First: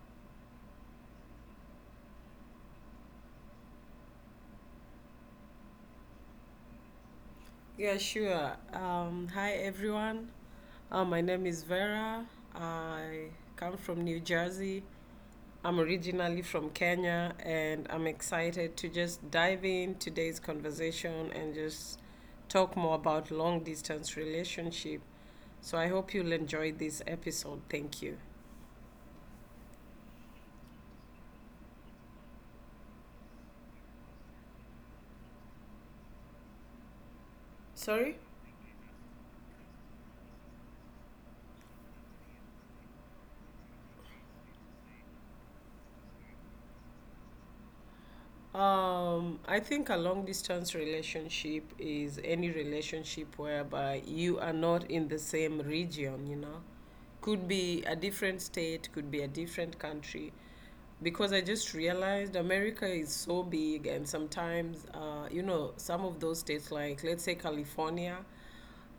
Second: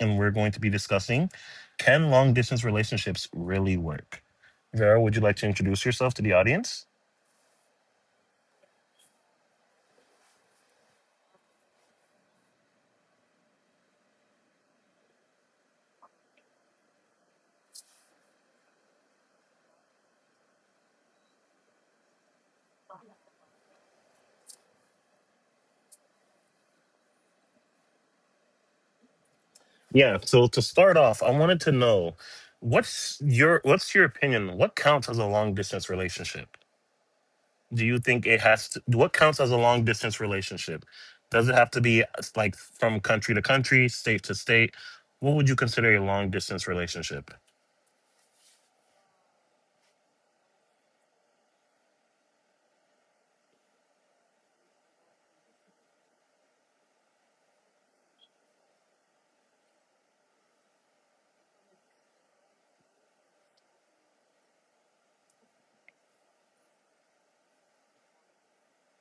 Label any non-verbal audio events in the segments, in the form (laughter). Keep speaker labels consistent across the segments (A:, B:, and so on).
A: and we're going to be discussing can long distance relationships really work? Vera, would you like to introduce yourself to the audience?
B: Yeah, sure. Hi, everyone. My name is Vera. I come from New Jersey. I'm originally from Kenya, and I'm excited to just dive in today's conversation and just talk more about long distance relationship. So I hope you'll enjoy this episode. Thank you.
A: Yeah. So to start off, I wanted to know what's your opinion? What counts as a long distance relationship? Do you
B: Sorry?
A: think it has to? What counts as a long distance relationship? Does it have to be like from country to country, state to state? What would you consider a long distance relationship?
B: I think a long distance relationship is any relationship whereby you are not in the same region, you know. Could be a different state, could be a different country. Because I just realized America is so big, and sometimes, you know, some of those states, like let's say California,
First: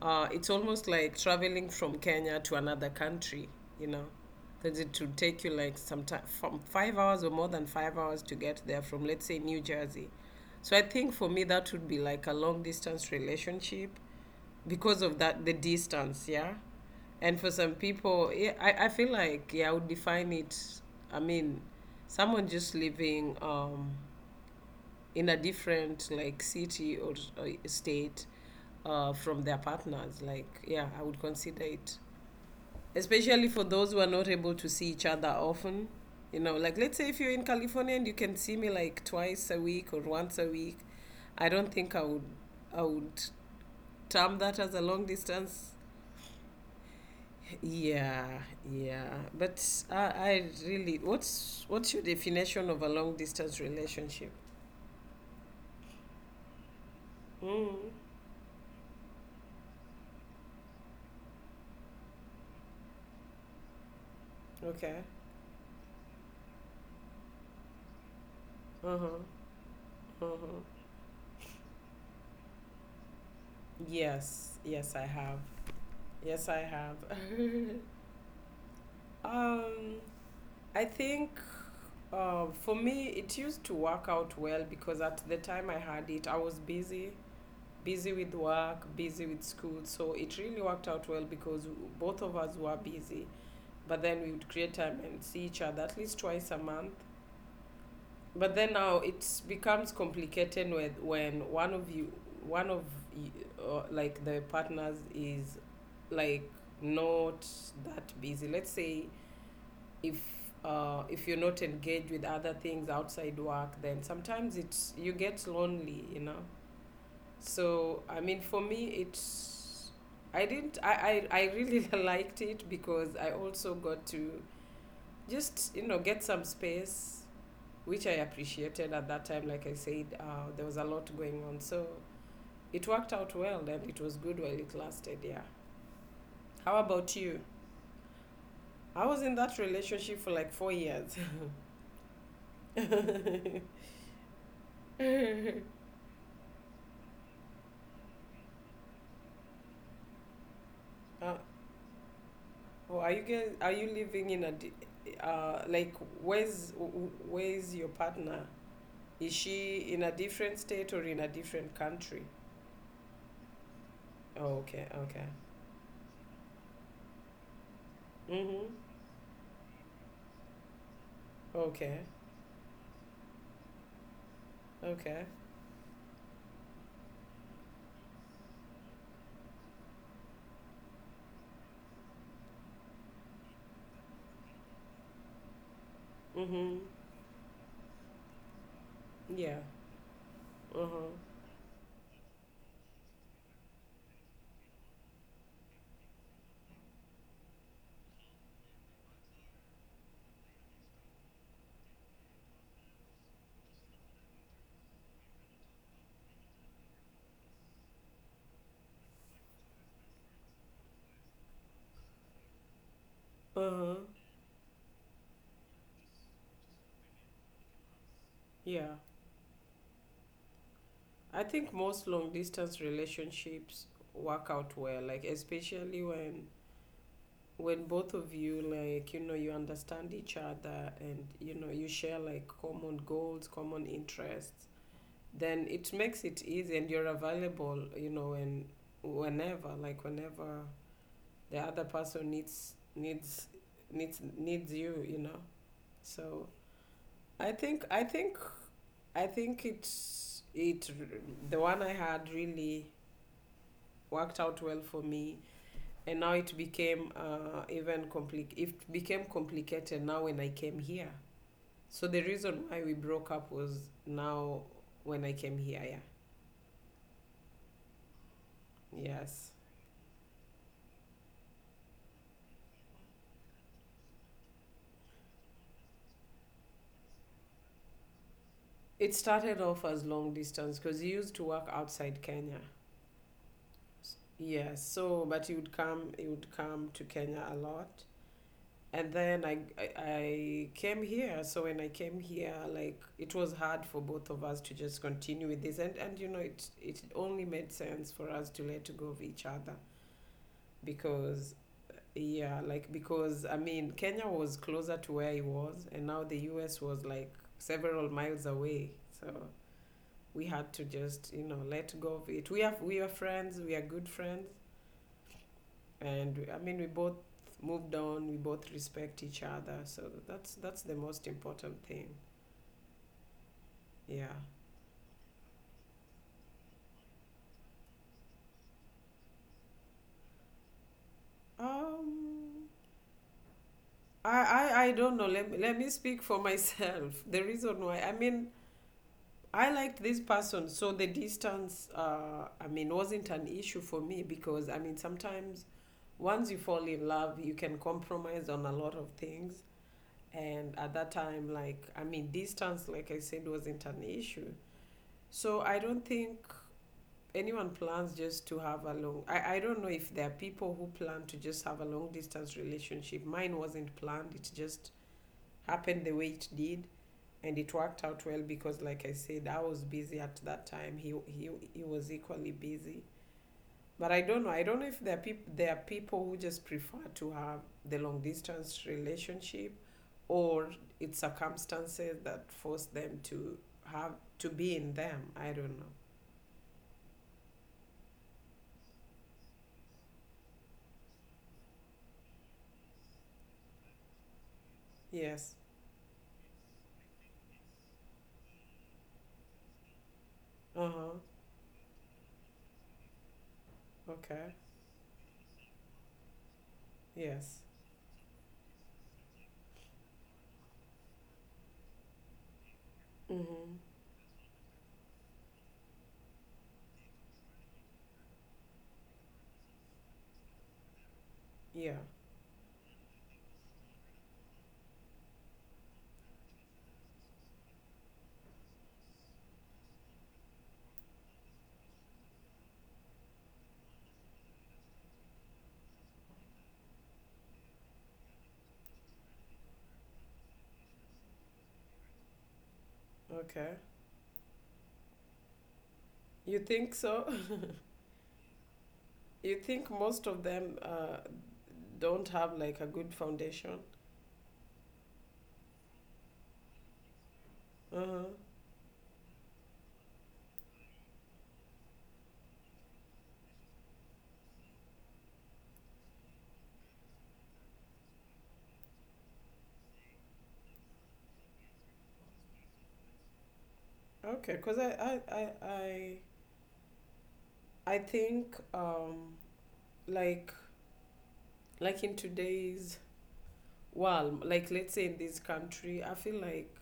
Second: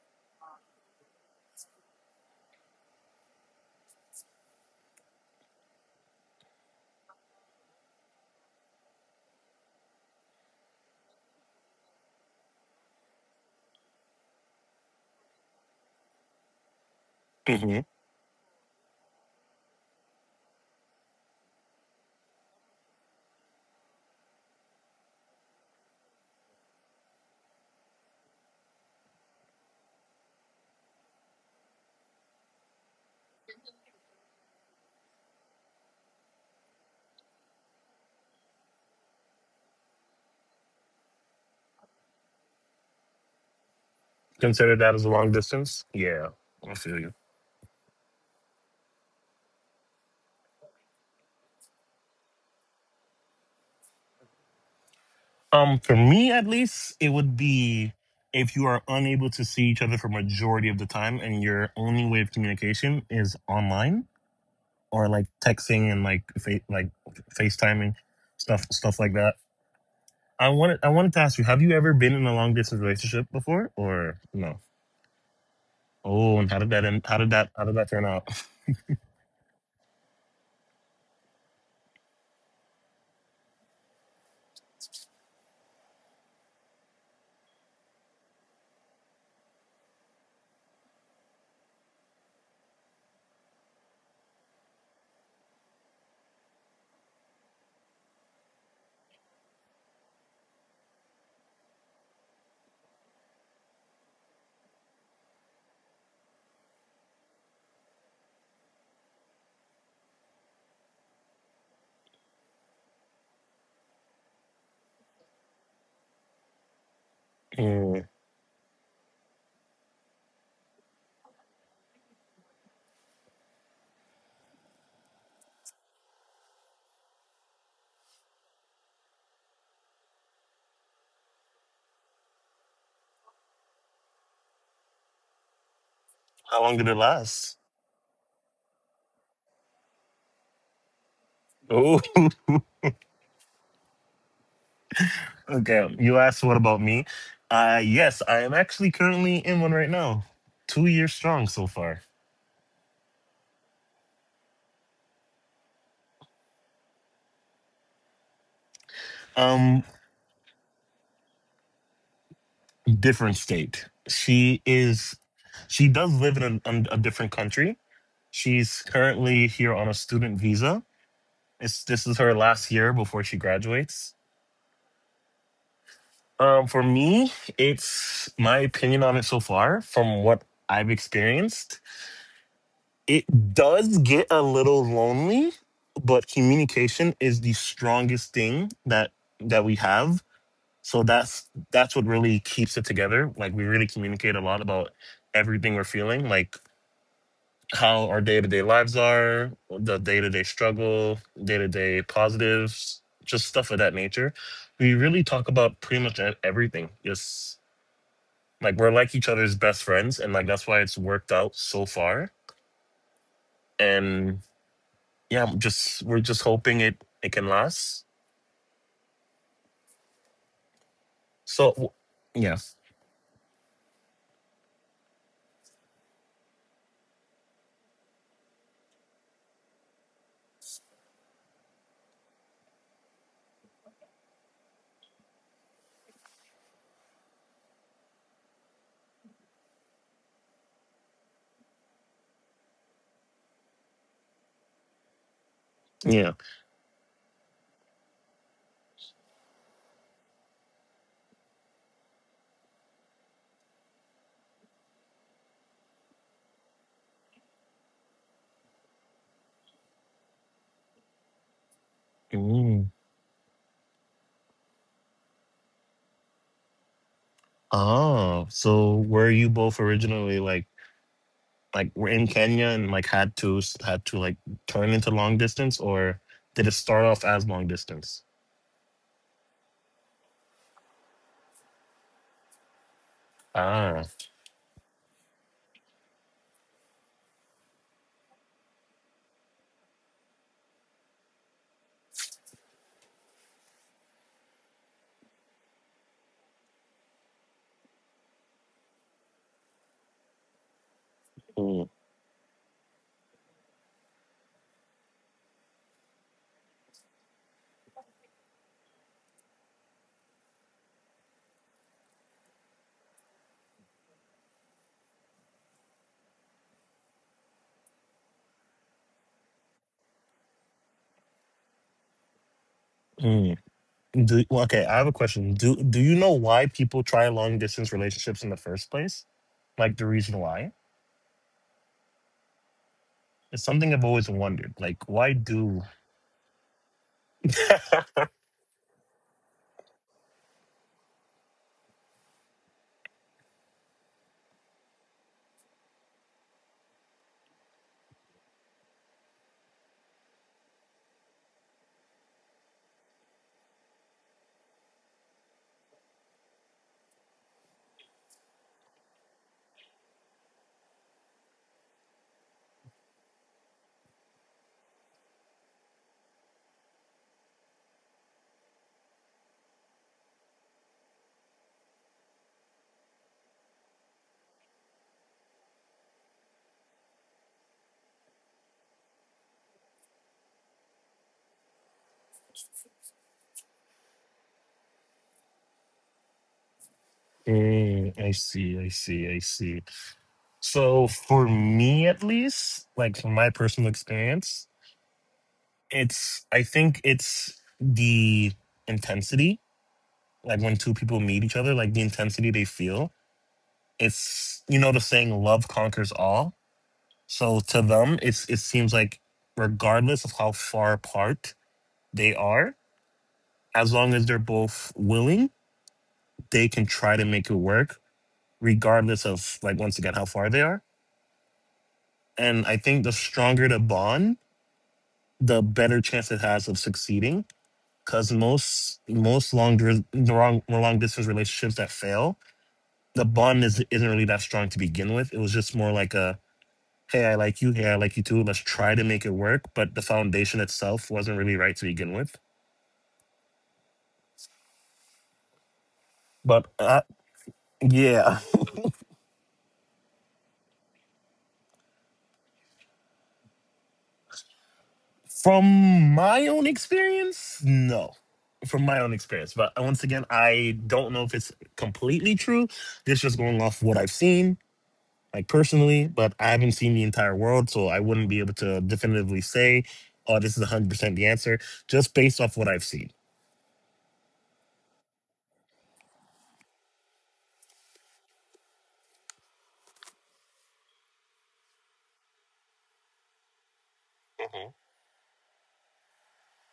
B: it's almost like traveling from Kenya to another country, you know, because it would take you like sometimes from 5 hours or more than 5 hours to get there from, let's say, New Jersey. So I think for me, that would be like a long distance relationship because of that, the distance, yeah. And for some people, yeah, I feel like, yeah, I would define it. I mean, someone just living, in a different like city or state from their partners. Like, yeah, I would consider it, especially for those who are not able to see each other often. You know, like let's say if you're in California and you can see me like twice a week or once a week, I don't think I would term that as
A: Consider
B: a
A: that
B: long
A: as a long
B: distance.
A: distance? Yeah, I feel you.
B: Yeah, yeah, but I really what's your definition of a long distance relationship?
A: For me at least, it would
B: Mm,
A: be if you are unable to see each other for majority of the time and your only way of communication is online
B: okay.
A: or like texting and like FaceTiming stuff
B: Uh
A: like
B: huh.
A: that.
B: Uh huh.
A: I wanted to ask you, have you ever been in a long distance relationship before or
B: Yes,
A: no?
B: yes, I have.
A: Oh,
B: Yes,
A: and
B: I
A: how did that
B: have.
A: end?
B: (laughs)
A: How did that turn out? (laughs)
B: Um, I think for me, it used to work out well because at the time I had it, I was busy, busy with work, busy with school. So it really worked out well because both of us were busy. But then we would create time and see each other at least twice a month. But then now it becomes complicated with when one of you, like the partners is like not that busy. Let's say if if you're not engaged with other things outside work, then sometimes it's you get lonely, you know.
A: Hmm.
B: So I mean, for me, it's I didn't I really (laughs) liked it because I also got to just you know get some space which I appreciated at that time. Like I said, there was a lot going on. So it worked out well and it was good while it lasted. Yeah.
A: How
B: How
A: long did it
B: about you?
A: last?
B: I was in that relationship for like 4 years.
A: Oh, (laughs)
B: (laughs) uh,
A: okay, you asked what about me? Yes, I am actually currently in one right now. 2 years strong so far.
B: oh, are you guys? Are you living in a? Di- like, where's where's your partner? Is
A: Um,
B: she in a different state or in a different country?
A: different state.
B: Oh, okay, okay.
A: She does live in a different country.
B: Mhm.
A: She's currently here on a student visa. It's
B: Okay,
A: this is her last year before she graduates.
B: okay.
A: Um, for me, it's my opinion on it so far from what I've experienced. It does get a little lonely, but
B: Mhm.
A: communication is the strongest thing that
B: Yeah.
A: we have,
B: Uh
A: so
B: huh.
A: that's what really keeps it together. Like we really communicate a lot about everything we're feeling, like how our day-to-day lives are, the day-to-day struggle, day-to-day positives, just stuff of that nature. We really talk about pretty much everything, just like we're like each other's best friends, and like that's why it's worked out so far.
B: Uh huh.
A: And yeah, I'm just we're just hoping it can last.
B: Yeah, I
A: So
B: think
A: w-
B: most long
A: yeah,
B: distance relationships work out well, like especially when both of you like you know you understand each other and you know you share like common goals, common interests. Then it makes it easy and you're available, you know, when whenever like whenever the other person needs you, you know.
A: yeah.
B: So I think I think I think it's it the one I had really worked out well for me and now it became even it became complicated now when I came here, so the reason why
A: Mm.
B: we broke up was now when I came here, yeah.
A: Oh, so were you
B: Yes,
A: both originally like were in Kenya and like had to like turn into long distance, or did it start off as long distance?
B: it started off as long distance because he used to work outside Kenya.
A: Ah.
B: Yes, so but he would come to Kenya a lot, and then I came here. So when I came here, like it was hard for both of us to just continue with this, and you know it only made sense for us to let go of each other because
A: Mm.
B: yeah, like because I mean Kenya was closer to where he was, and now the U.S. was like several miles away. So we had to just you know let go of it. We are friends. We are good friends, and I mean we both moved on. We both respect each other, so that's the most important thing.
A: Mm.
B: Yeah.
A: Do, well, okay, I have a question. Do you know why people try long distance relationships in the first place? Like the reason why?
B: Um.
A: It's something I've always
B: I
A: wondered.
B: I
A: Like,
B: don't know.
A: why
B: Let
A: do?
B: me speak for myself. (laughs) The reason why I mean I liked this person, so the distance I mean wasn't an issue for me because I mean sometimes once you fall in love, you can compromise on a lot of things. And at that time, like, I mean, distance, like I said, wasn't an issue. So I don't think anyone plans just to have a long I don't know if there are people who plan to just have a long distance relationship. Mine wasn't planned, it just happened the way it did, and it worked out well because like I said, I was busy at that time, he was equally busy. But I don't know, I don't know if there are people who just prefer to have the long distance relationship, or it's circumstances that force them to have to be in them. I don't know.
A: Mm, I see. I see. I see. So for me at least, like from my personal experience,
B: Yes.
A: it's I think it's the intensity. Like when two
B: Uh-huh.
A: people meet each other, like the intensity they feel.
B: Okay.
A: It's you know the saying love conquers all.
B: Yes.
A: So to them it seems like regardless of how far apart they are,
B: Mm-hmm.
A: as long as they're both willing, they can try to make it work, regardless of like once again how far they are.
B: Yeah.
A: And I think the stronger the bond, the better chance it has of succeeding. Because most long dir- long long distance relationships that fail, the bond is isn't really that strong to begin with. It was just more like a hey, I like you, hey, I like you too. Let's try to make it work. But the foundation itself wasn't really right to begin with.
B: Okay. You
A: But
B: think so? (laughs)
A: yeah,
B: You think most of them don't have like a good foundation?
A: (laughs) from my own experience,
B: Uh-huh.
A: no. From my own experience, but once again, I don't know if it's completely true. This just going off what I've seen like personally, but I haven't seen the entire world, so I wouldn't be able to definitively say, "Oh, this is 100% the answer," just based off what I've seen.
B: Okay. Because I I think like like in today's world, like
A: Mhm,
B: let's say in this country, I feel like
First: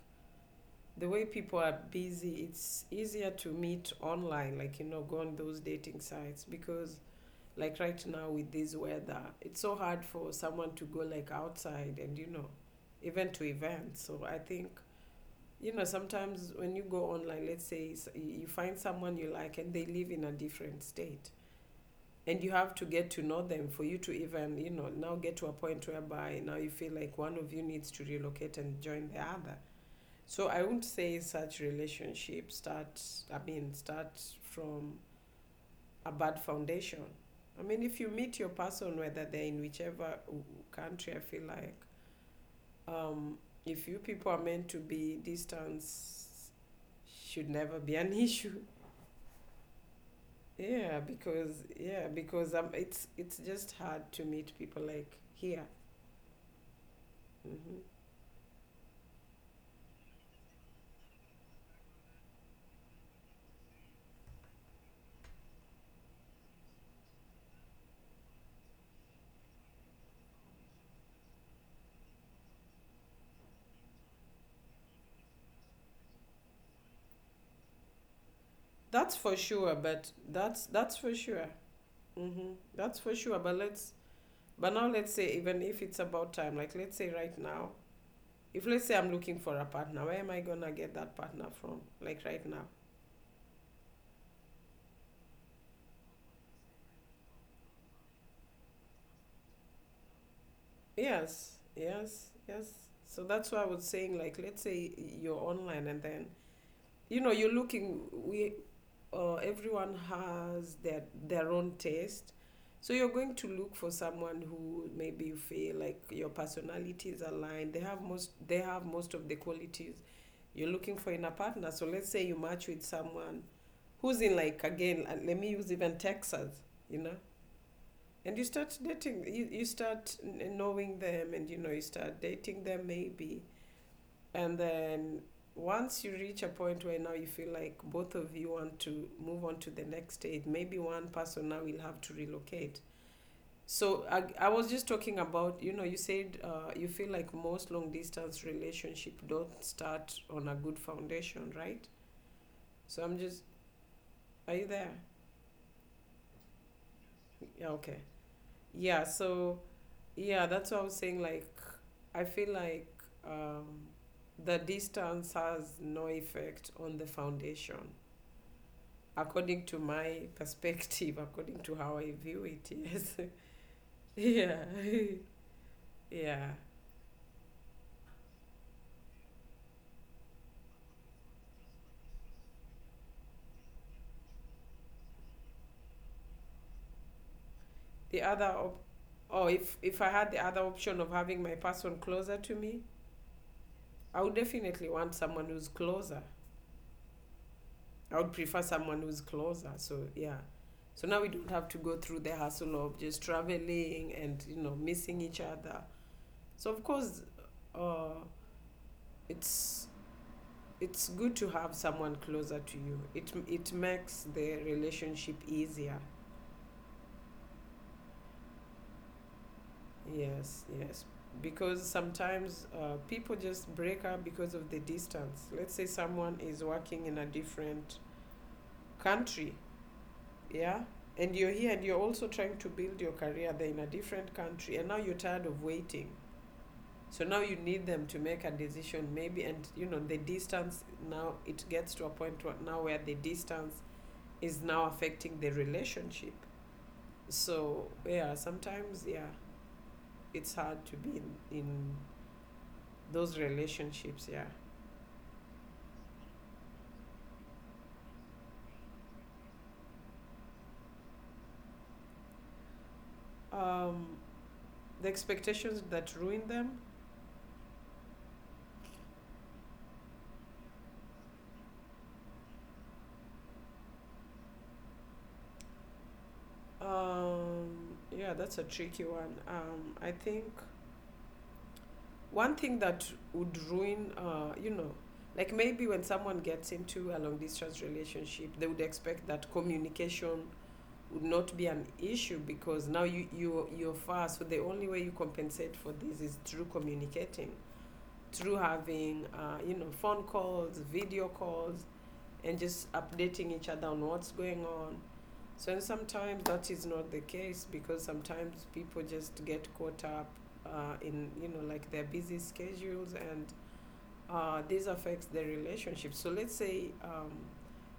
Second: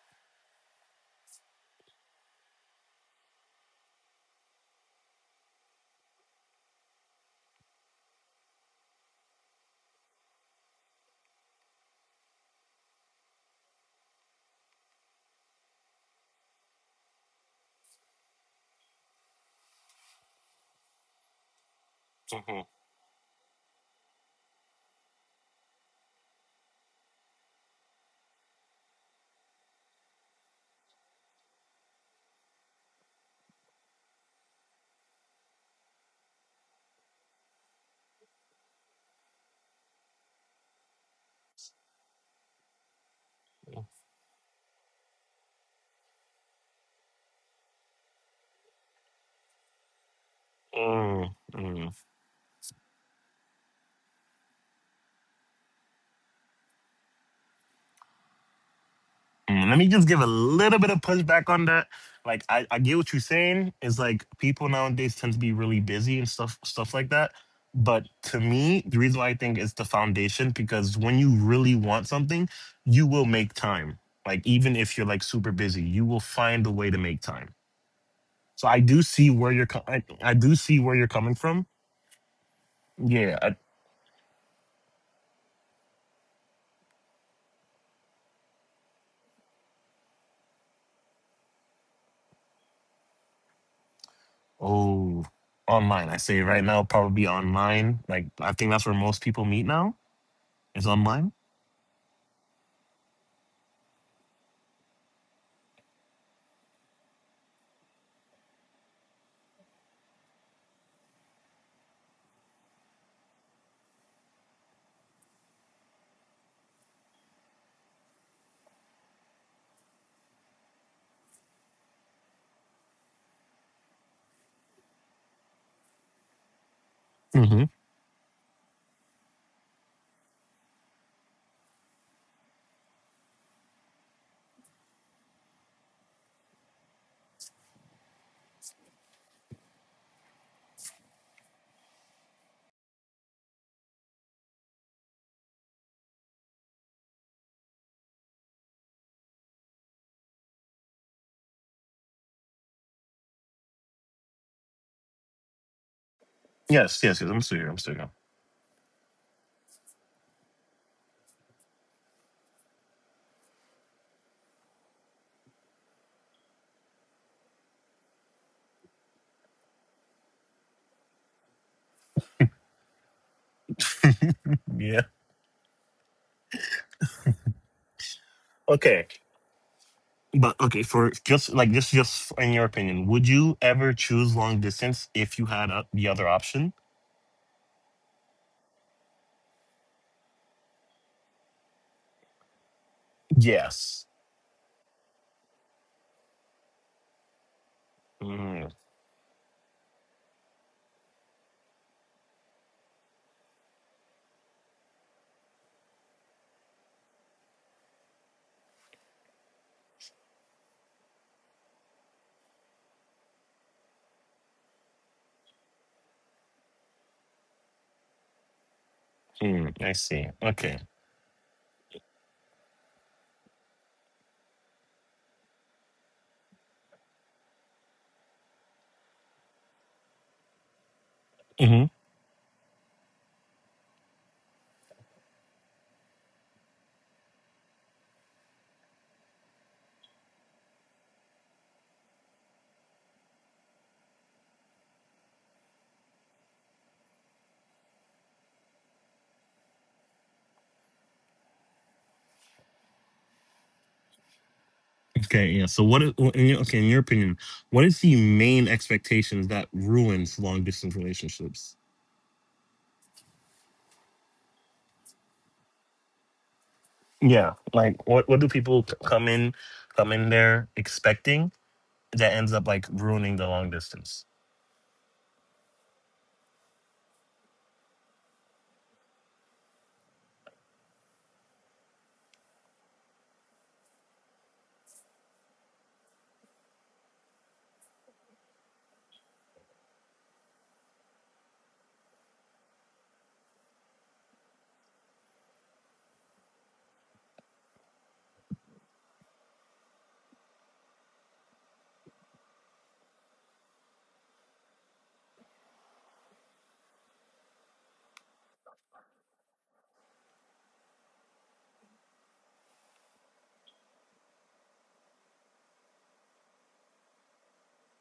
B: the way people are busy, it's easier to meet online, like you know, go on those dating sites because like right now with this weather it's so hard for someone to go like outside and you know even to events. So I think you know sometimes when you go online, let's say you you find someone you like and they live in a different state, and you
A: mhm.
B: have to get to know them for you to even you know now get to a point whereby now you feel like one of you needs to relocate and join the other. So I wouldn't say such relationships start, I mean start from a bad foundation. I mean, if you meet your person, whether they're in whichever country, I feel like um, if you people are meant to be, distance should never be an (laughs) issue.
A: Mm, mm,
B: Yeah, because it's just hard to meet people like here. Hmm.
A: mm. Let me just give a little bit of pushback on that. Like, I get what you're saying. It's like people nowadays tend to be really busy and stuff like that. But to me, the reason why I think it's the foundation because when you really want something, you will make time. Like, even if you're like super busy, you will find a way to make time. So I do
B: That's
A: see
B: for
A: where
B: sure, but
A: I do
B: that's
A: see where
B: that's
A: you're
B: for
A: coming
B: sure.
A: from.
B: Hmm. That's for
A: Yeah.
B: sure. But let's but now let's say even if it's about time, like let's say right now if let's say I'm looking for a partner, where am I gonna get that partner from? Like right now?
A: Oh, online. I say right now probably online. Like I think that's where most people meet now. Is online.
B: Yes, yes, yes. So that's why I was saying, like, let's say you're online and then you know you're looking. We everyone has their own taste, so you're going to look for someone who maybe you feel like your personalities align. They have most of the qualities you're looking for in a partner. So let's say you match with someone who's in like again. Let me use even Texas. You know,
A: Mm-hmm.
B: and you start dating you start knowing them and you know you start dating them maybe, and then once you reach a point where now you feel like both of you want to move on to the next stage, maybe one person now will have to relocate. So I was just talking about you know you said you feel like most long distance relationship don't start on a good foundation, right? So I'm just are you there?
A: Yes. Yes. Yes. I'm still here.
B: Yeah
A: I'm still
B: okay.
A: here.
B: Yeah, so yeah, that's what I was saying, like I feel like um, the distance has no effect on the foundation. According to my (laughs) perspective, according to how I view it, yes. (laughs) Yeah. (laughs)
A: Yeah.
B: Yeah.
A: Okay. But okay, for just like this, just in your opinion, would you ever choose long distance if you had the other option?
B: The other, oh, if I had the other option of having my person closer to me,
A: Yes.
B: I would definitely want someone who's closer. I would prefer
A: Mm,
B: someone who's closer. So, yeah. So now we don't have to go through the hassle of just traveling and, you know, missing each other. So, of course, uh, it's it's good to have someone closer to you. It makes the relationship easier.
A: mm, I see.
B: Yes,
A: Okay.
B: yes. Because sometimes people just break up because of the distance. Let's say someone is working in a different country, yeah, and you're here and
A: Mhm.
B: you're also trying to build your career there in a different country, and now you're tired of waiting. So now you need them to make a decision, maybe, and you know the distance now it gets to a point where now where the distance is now affecting the relationship. So yeah, sometimes yeah, it's hard to be in those relationships. Yeah,
A: Okay, yeah. So what? Okay, in your opinion, what is the main expectations that ruins long distance relationships?
B: um, the expectations that ruin them.
A: Yeah, like what come in there expecting that ends up like ruining the long distance?
B: Yeah, that's a tricky one. I think one thing that would ruin, like maybe when someone gets into a long distance relationship, they would expect that communication would not be an issue because now you're far, so the only way you compensate for this is through communicating, through having phone calls, video calls, and just updating each other on what's going on. So, and sometimes that is not the case because sometimes people just get caught up in, you know, like their busy schedules, and this affects the relationship. So let's say,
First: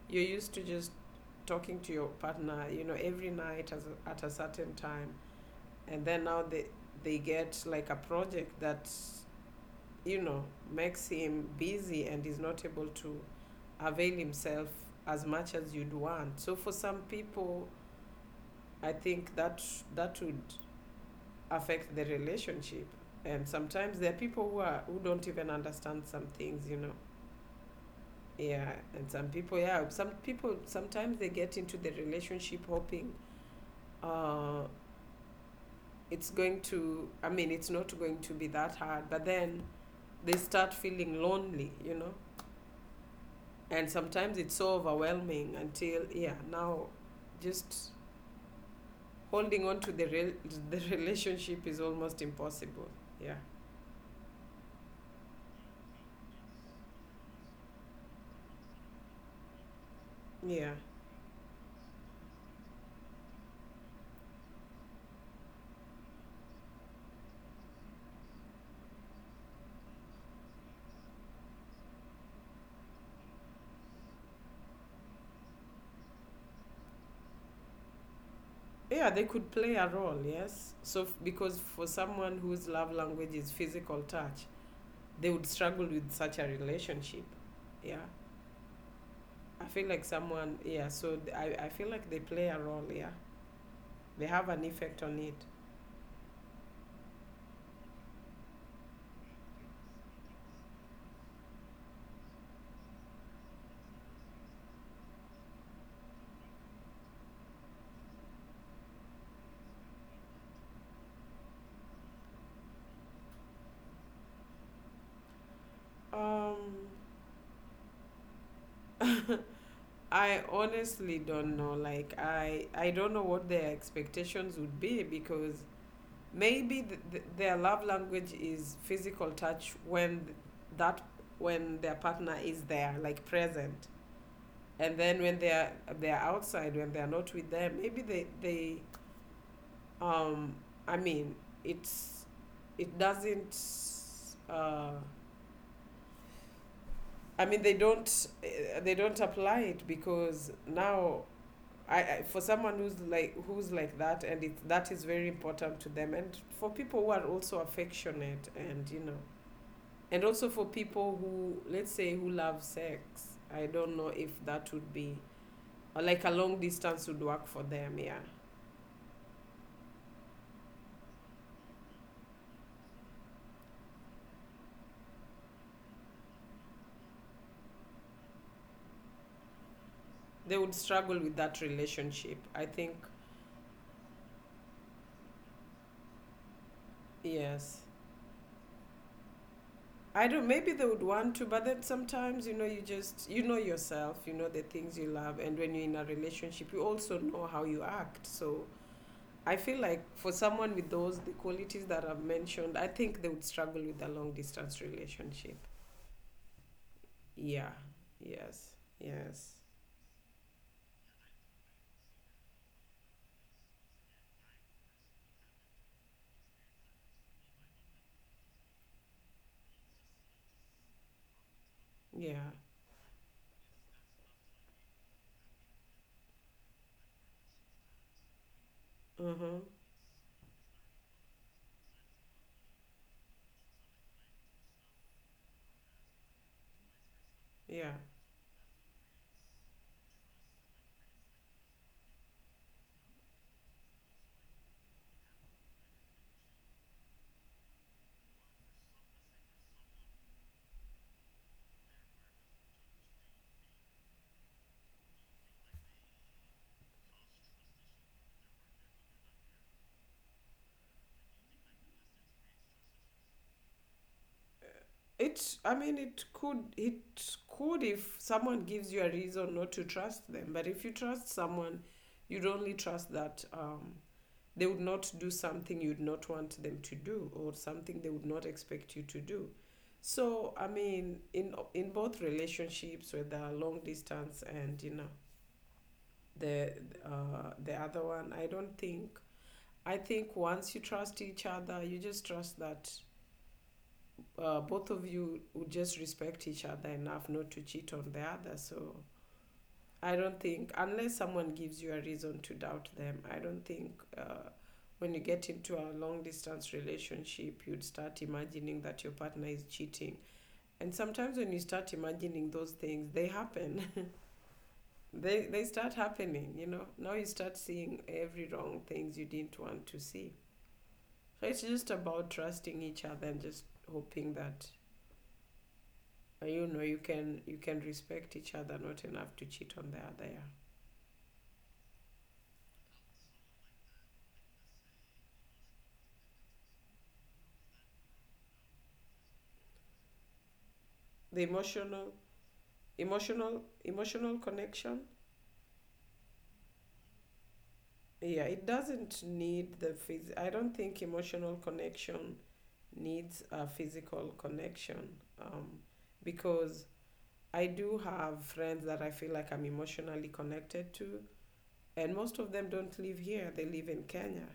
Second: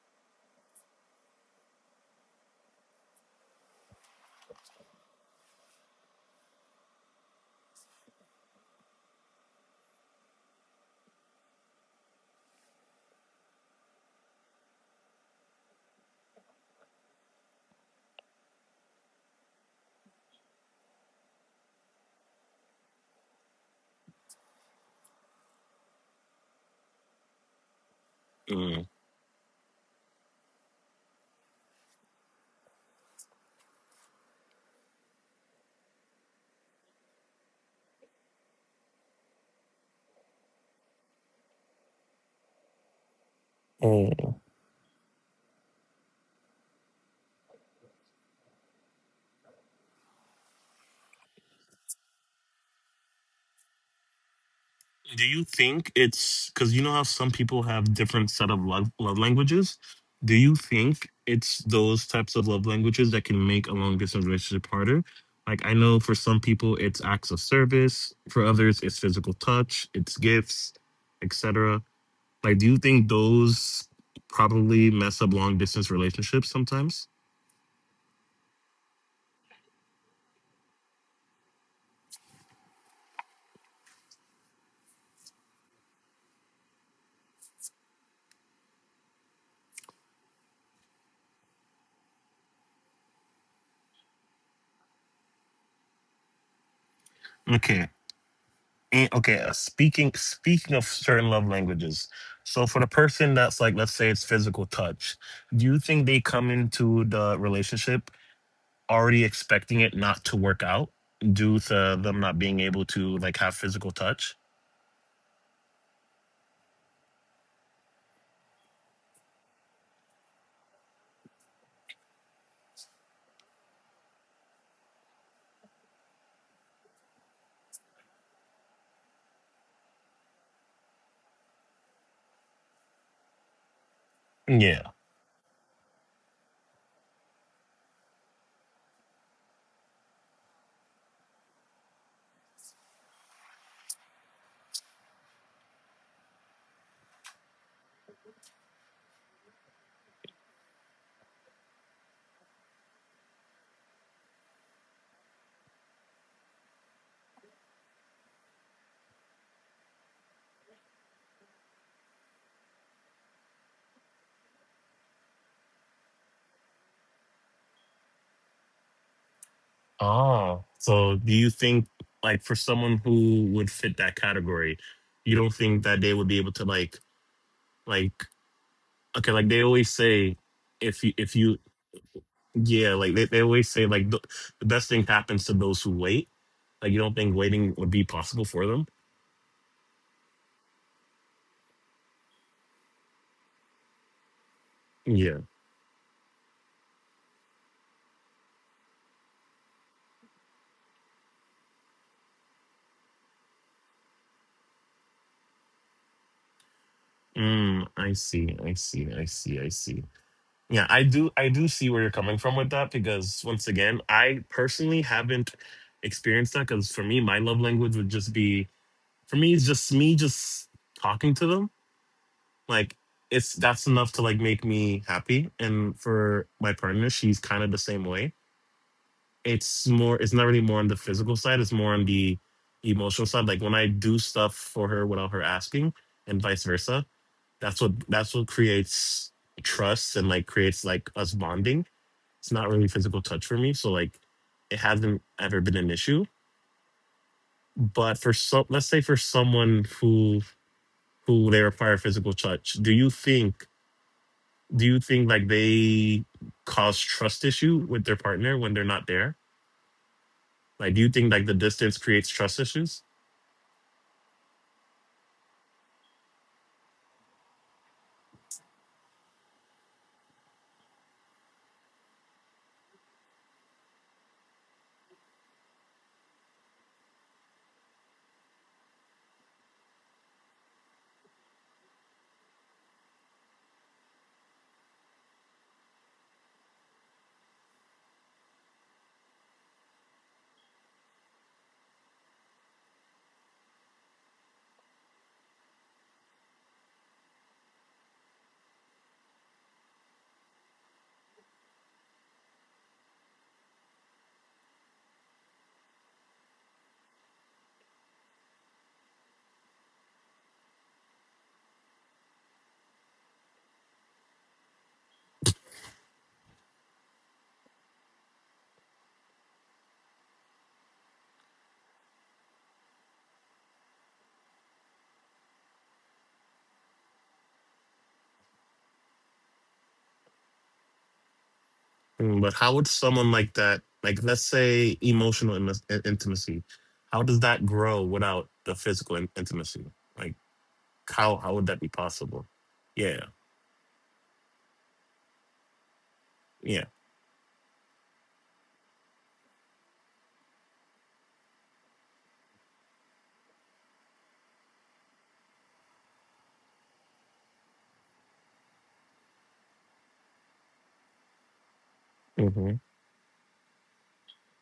B: you're used to just talking to your partner, you know, every night as at a certain time, and then now they get like a project that, you know, makes him busy and is not able to avail himself as much as you'd want. So for some people, I think that that would affect the relationship. And sometimes there are people who don't even understand some things, you know. Yeah,
A: Mm.
B: and some people, yeah, some people sometimes they get into the relationship hoping uh, it's going to, I mean it's not going to be that hard, but then they start feeling lonely, you know. And sometimes it's so overwhelming until, yeah, now just holding on to the (laughs) relationship is almost impossible. Yeah.
A: Do you think it's because you know how some people have different set of love languages? Do you
B: Yeah.
A: think it's those types of love languages that can make a long distance relationship harder? Like I know for some people it's acts of service, for others it's physical touch, it's gifts, etc. Like, do you think those probably mess up long distance relationships sometimes?
B: Yeah, they could play a role. Yes, so because for someone whose love language is physical touch, they would struggle with such a relationship. Yeah. I feel like someone, yeah, so I feel like they play a role. Yeah, they have an effect on it.
A: Okay. And okay, speaking of certain love languages. So for the person that's like, let's say it's physical touch, do you think they come into the relationship already expecting it not to work out due to them not being able to like have physical touch?
B: um (laughs) I honestly don't know, like I don't know what their expectations would be, because maybe their love language is physical touch when th- that when their partner is there, like present,
A: Yeah.
B: and then when they're outside, when they're not with them, maybe they um I mean it's it doesn't uh I mean, they don't eh, they don't apply it because now I for someone who's like, who's like that and that is very important to them, and for people who are also affectionate, and you know, and also for people who, let's say, who love sex, I don't know if that would be, or like a long distance would work for them. Yeah,
A: Oh. So do you think like for someone who would fit that category, you don't think that they would be able to like like okay, like they always say
B: they would struggle
A: if
B: with
A: you
B: that relationship, I
A: yeah,
B: think.
A: like they always say, like the best thing happens to those who wait. Like you don't think waiting
B: Yes.
A: would be possible for them.
B: I don't. Maybe they would want to, but then sometimes you know, you just, you know yourself. You know the things you
A: Yeah.
B: love, and when you're in a relationship, you also know how you act. So I feel like for someone with those the qualities that I've mentioned, I think they would struggle with a long distance relationship. Yeah.
A: Mm, I see. I
B: Yes.
A: see. I see.
B: Yes.
A: I see. Yeah, I do. I do see where you're coming from with that because once again, I personally haven't experienced that. Because for me, my love language would just be for me. It's just me just talking to them.
B: Yeah.
A: Like it's that's enough to like make me happy. And for my partner, she's kind of the same way.
B: Mm-hmm.
A: It's not really more on the physical side, it's more on the emotional side. Like when I do stuff for her without her asking and vice versa,
B: Yeah.
A: that's what creates trust and like creates like us bonding. It's not really physical touch for me, so like it hasn't ever been an issue. But for some, let's say for someone who they require physical touch, do you think like they cause trust issue with their partner when they're not there? Like do you think like the distance creates trust issues?
B: It. I mean, it could. It could, if someone gives you a reason not to trust them. But if you trust someone, you'd only trust that. They would not do something you'd not want them to do, or something they would not expect you to do. So, I mean, in both relationships, whether long distance, and you know, the the other one, I don't think. I think once you trust each other, you just trust that both of you would just respect each other enough not to cheat on the other. So I don't think, unless someone gives you a reason to doubt them, I don't think uh, when you get into a long distance relationship, you'd start imagining that your partner is cheating. And sometimes when you start imagining those things, they happen. (laughs) They start happening, you know. Now you start seeing every wrong things you didn't want to see. So it's just about trusting each other and just hoping that, you know, you can respect each other not enough to cheat on the other. Yeah.
A: Mm, but how would someone like that, like let's say emotional intimacy, how does that grow without the physical intimacy? Like
B: The
A: how would that be
B: emotional,
A: possible? Yeah,
B: emotional connection.
A: yeah.
B: Yeah, it doesn't need the phys- I don't think emotional connection needs a physical connection. um, because I do have friends that I feel like I'm emotionally connected to, and most of them
A: Mm-hmm.
B: don't live here, they live in Kenya.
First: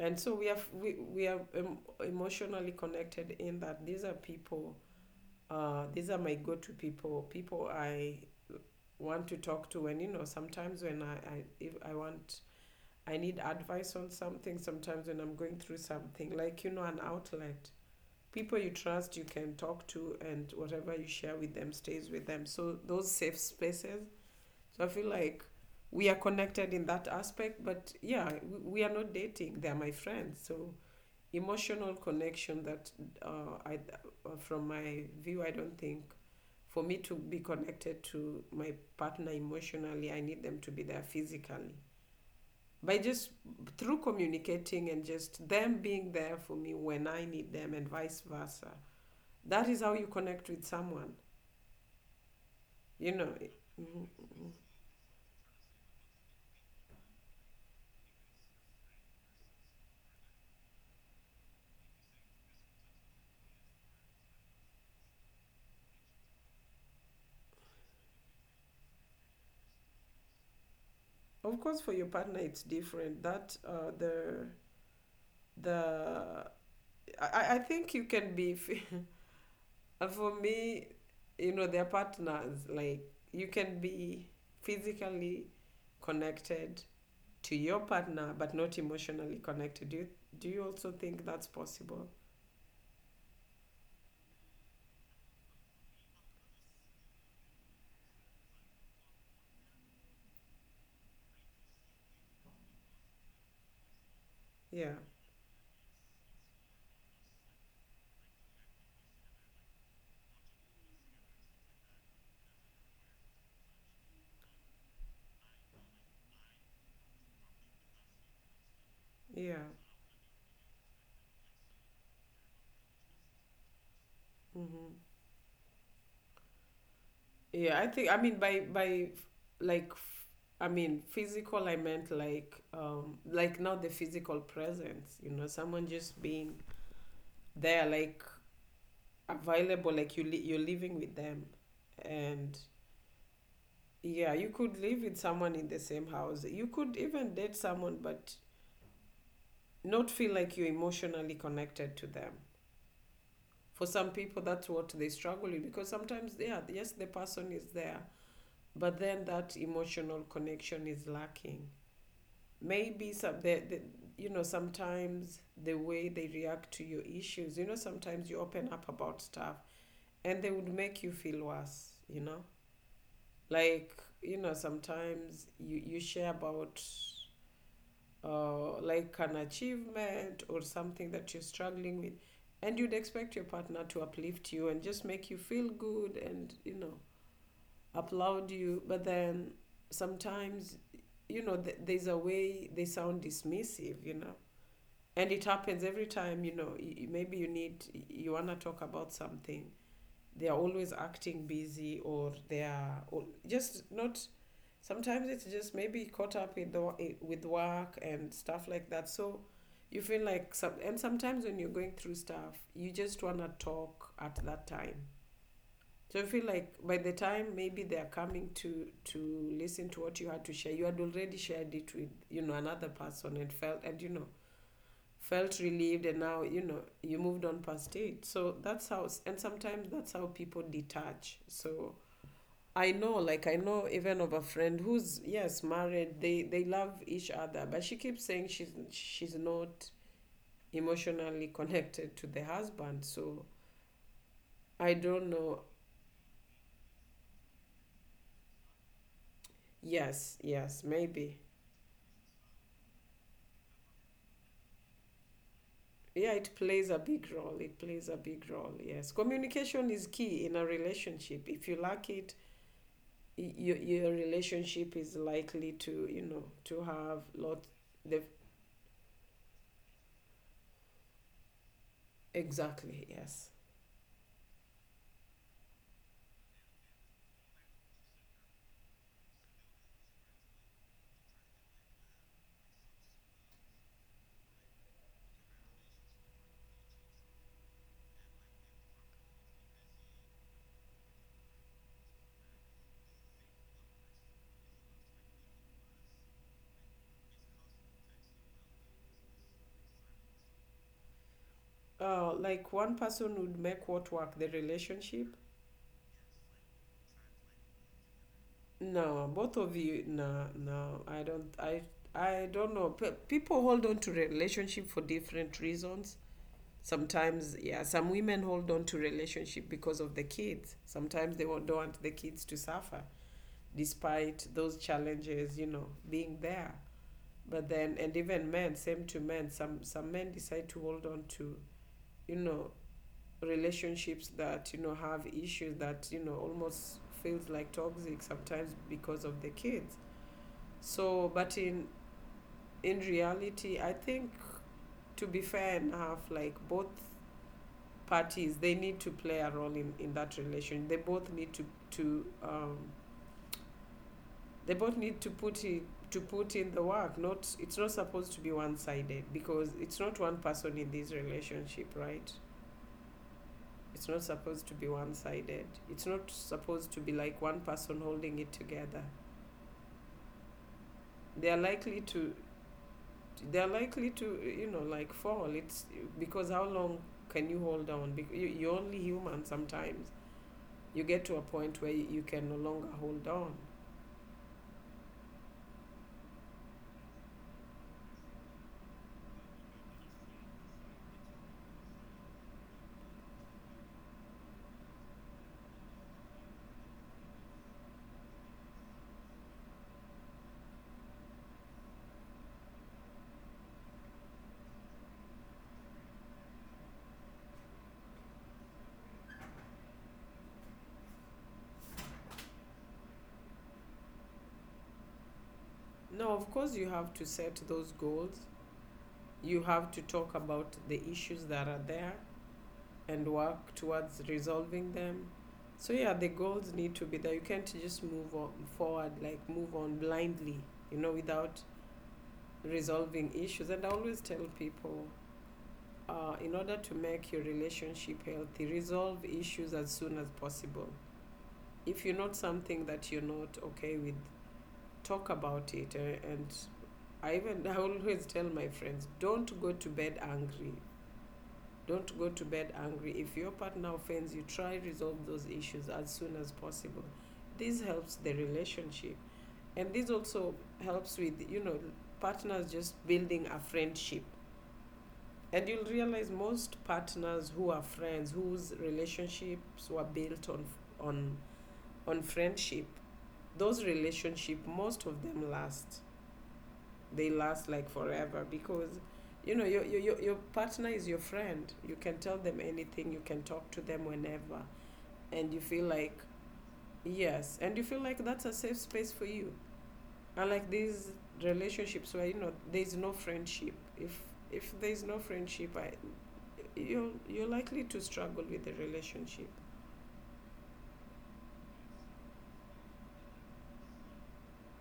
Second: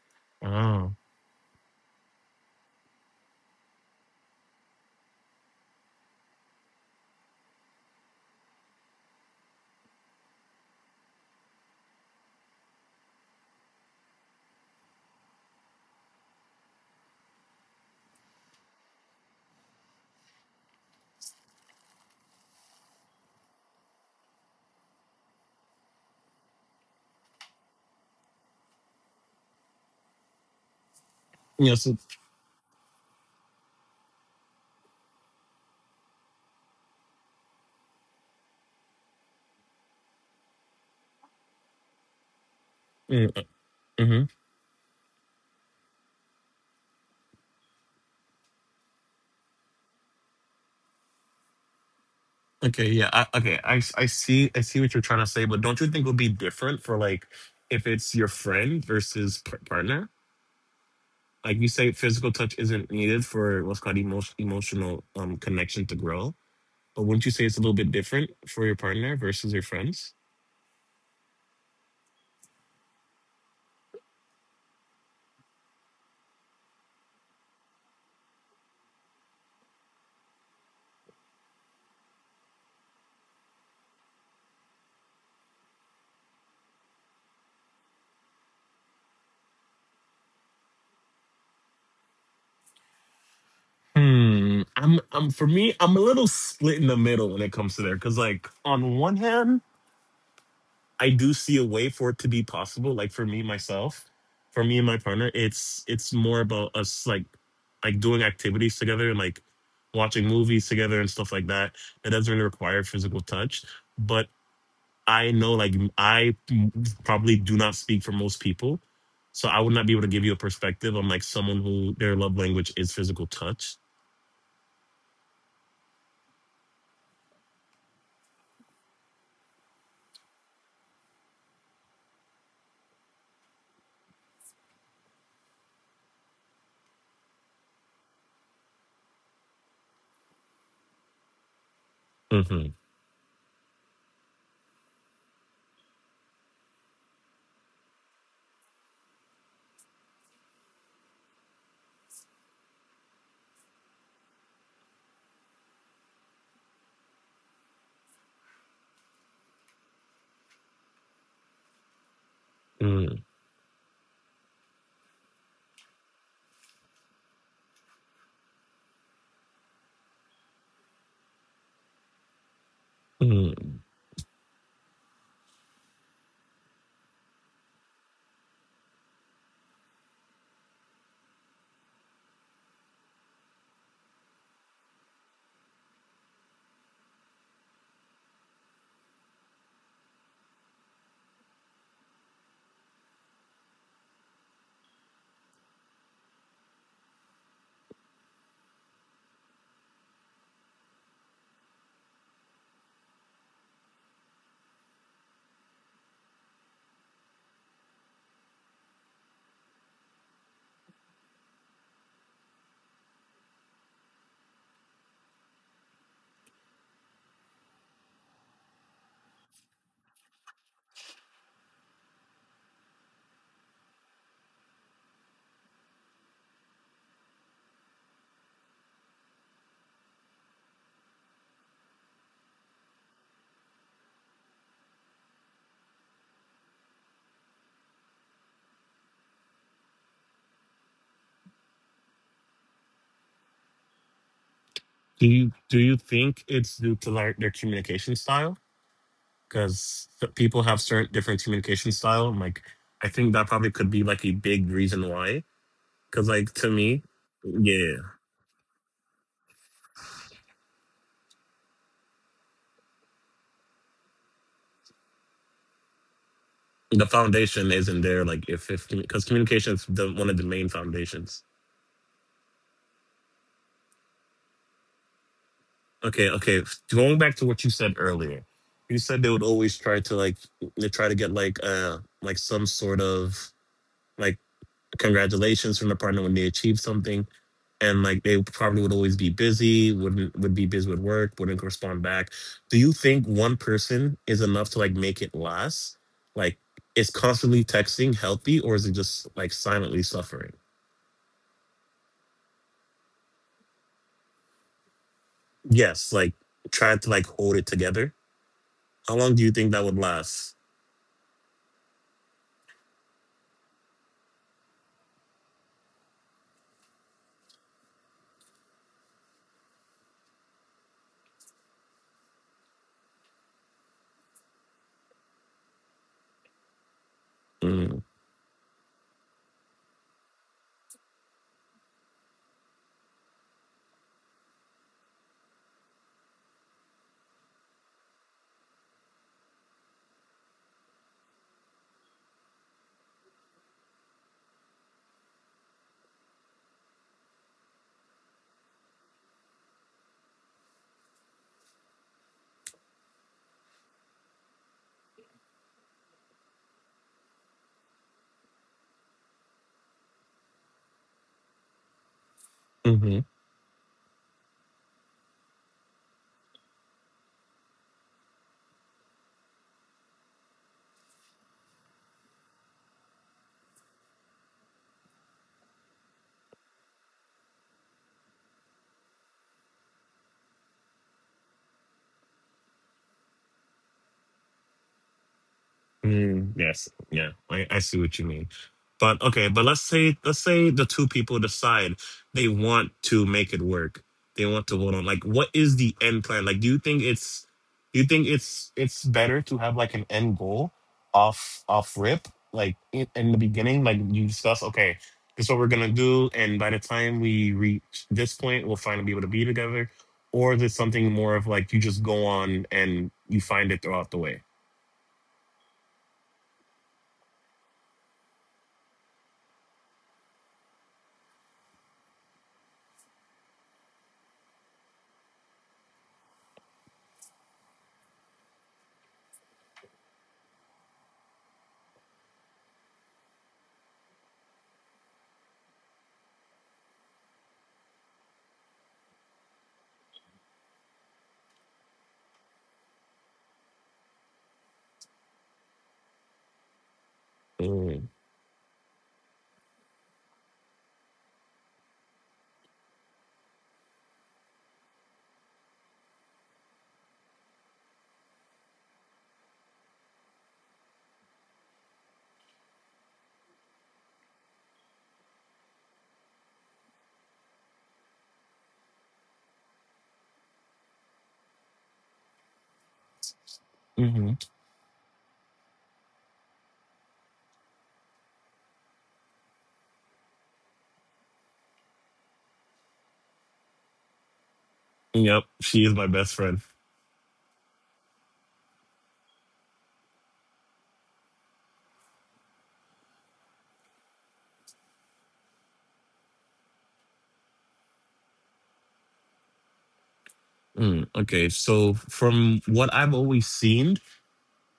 B: And so
A: Oh,
B: we are emotionally connected, in that these are people, these are my go-to people, people I want to talk to. And you know, sometimes when I, if I want, I need advice on something, sometimes when I'm going through something, like, you know, an outlet. People you trust, you can talk to, and whatever you share with them stays with them. So, those safe spaces. So, I feel like we are connected in that aspect, but yeah, we are not dating. They're my friends. So,
A: yeah.
B: emotional
A: So,
B: connection that, uh, I, from my view, I don't think for me to be connected to my partner emotionally, I need them to be there physically, by
A: mm,
B: just, through
A: mm-hmm.
B: communicating, and just them being there for me when I need them, and vice versa. That is how you connect with someone,
A: Okay, yeah.
B: you know.
A: Okay, I see what you're trying to say, but don't you think it would be different for like if it's your friend versus partner? Like you say, physical touch isn't needed for what's called emotional connection to grow. But wouldn't you say it's a little bit different for your partner versus your friends?
B: Of course, for your partner, it's different. That, the I think you can be (laughs) for me, you know, their partners like, you can be physically connected to your partner but not emotionally connected. Do you also think that's possible?
A: Hmm. I'm for me, I'm a little split in the middle when it comes to there. Cause like on one hand, I do see a way for it to be possible. Like for me myself, for me and
B: Yeah.
A: my partner, it's more about us like doing activities together and like watching movies together and stuff like that. It doesn't really require physical touch. But I know, like, I probably do not speak for most people. So I
B: Yeah.
A: would not be able to give you a perspective on like someone who their love language is physical touch.
B: Mm-hmm. Yeah, I think, I mean, like f- I mean physical, I meant like, like not the physical presence, you know, someone just being there, like available, like you're living with them. And
A: Hmm.
B: yeah, you could live with someone in the same house. You could even date someone but not feel like you're emotionally connected to them. For some people that's what they struggle with, because sometimes, yeah, yes, the person is there, but then that emotional connection is lacking.
A: Hmm.
B: Maybe you know, sometimes the way they react to your issues, you know, sometimes you open up about stuff and they would make you feel worse, you know.
A: Do
B: Like, you know, sometimes you share about, like an achievement or something that you're struggling with, and you'd expect your partner to uplift you and just make you feel good, and you know, applaud you, but then sometimes, you know, there's a way they sound dismissive, you know. And it happens every time, you know. Maybe you want to talk about something, they are always acting busy, or they are just not, sometimes it's just maybe caught up in the, with work and stuff like that. So you feel like some and sometimes when you're going through stuff you just want to talk at that time. So I feel like by the time maybe they are coming to listen to what you had to share, you had already shared it with, you know, another person, and felt, and you know, felt relieved, and now, you know, you moved on past it. So that's how, and sometimes that's how people detach. So I know, like, I know even of a friend who's, yes, married, they love each other, but she keeps saying she's not emotionally connected to the husband. So I don't know.
A: do you think it's due to like their communication style? Because
B: Yes,
A: people have
B: yes,
A: certain
B: maybe.
A: different communication style. And, like, I think that probably could be like a big reason why. Because
B: Yeah,
A: like
B: it
A: to
B: plays a
A: me,
B: big role, it
A: yeah,
B: plays a big role. Yes, communication is key in a relationship. If you lack it, your relationship is likely to, you know, to
A: the
B: have lot,
A: foundation isn't there.
B: the,
A: Like if because communication is one of the main foundations.
B: exactly, yes.
A: Okay, okay. Going back to what you said earlier, you said they would always try to like they try to get like some sort of like congratulations from the partner when they achieve something, and like they probably would always be busy, wouldn't would be busy with work, wouldn't respond back. Do you think one person is enough to like make it last? Like, is constantly texting healthy, or is it just like silently suffering?
B: Like one person would make what work, the relationship?
A: Yes, like trying to like hold it together. How
B: No,
A: long do you
B: both
A: think
B: of
A: that would
B: you. No,
A: last?
B: no, I don't, I don't know. People hold on to relationship for different reasons. Sometimes, yeah, some women hold on to relationship because of the kids, sometimes they don't want the kids to suffer despite those challenges, you know, being there. But then,
A: Mm-hmm.
B: and even men, same to men. Some men decide to hold on to, you know, relationships that, you know, have issues that, you know, almost feels like toxic, sometimes, because of the kids. So, but in reality, I think, to be fair enough, like, both parties, they need to play a role in that relation. They both need to, to um, they both need to put it to put in the work. Not It's not supposed to be one-sided, because it's not one person in this relationship, right? It's not supposed to be one-sided. It's not supposed to be like one person holding it together. They are likely to, they are likely to, you know, like fall. It's because, how long can you hold on? Because you're only human. Sometimes you get to a point where you can no longer hold on.
A: Mm, yes. Yeah. I see what you mean. But okay, but let's say the two people decide they want to make it work. They want to vote on like what is the end plan? Like do you think it's do you think it's better to have like an end goal off rip? Like in the beginning, like you discuss, okay, this is what we're gonna do, and by the time we reach this point, we'll finally be able to be together. Or is it something more of like you just go on and you find it throughout the way?
B: No, of course you have to set those goals. You have to talk about the issues that are there and work towards resolving them. So yeah, the goals need to be there. You can't just move on forward, like move on blindly, you know, without resolving issues. And I always tell people, in order to make your relationship healthy, resolve issues as soon as possible. If you're not something that you're not okay with, talk about it. And I
A: Mm.
B: always tell my friends, don't go to bed angry. Don't go to bed angry. If your partner offends you, try to resolve those issues as soon as possible. This helps the relationship, and this also helps with, partners just building a friendship. And you'll realize most partners who are friends, whose relationships were built on on friendship, those relationship most of them last, they last like forever because you know your partner is your friend, you can tell them anything, you can talk to them whenever,
A: Yep,
B: and you feel
A: she is my
B: like,
A: best friend.
B: yes, and you feel like that's a safe space for you, unlike these relationships where you know there's no friendship. If there's no friendship, you're likely to struggle with the relationship.
A: Mm, okay, so from what I've always seen,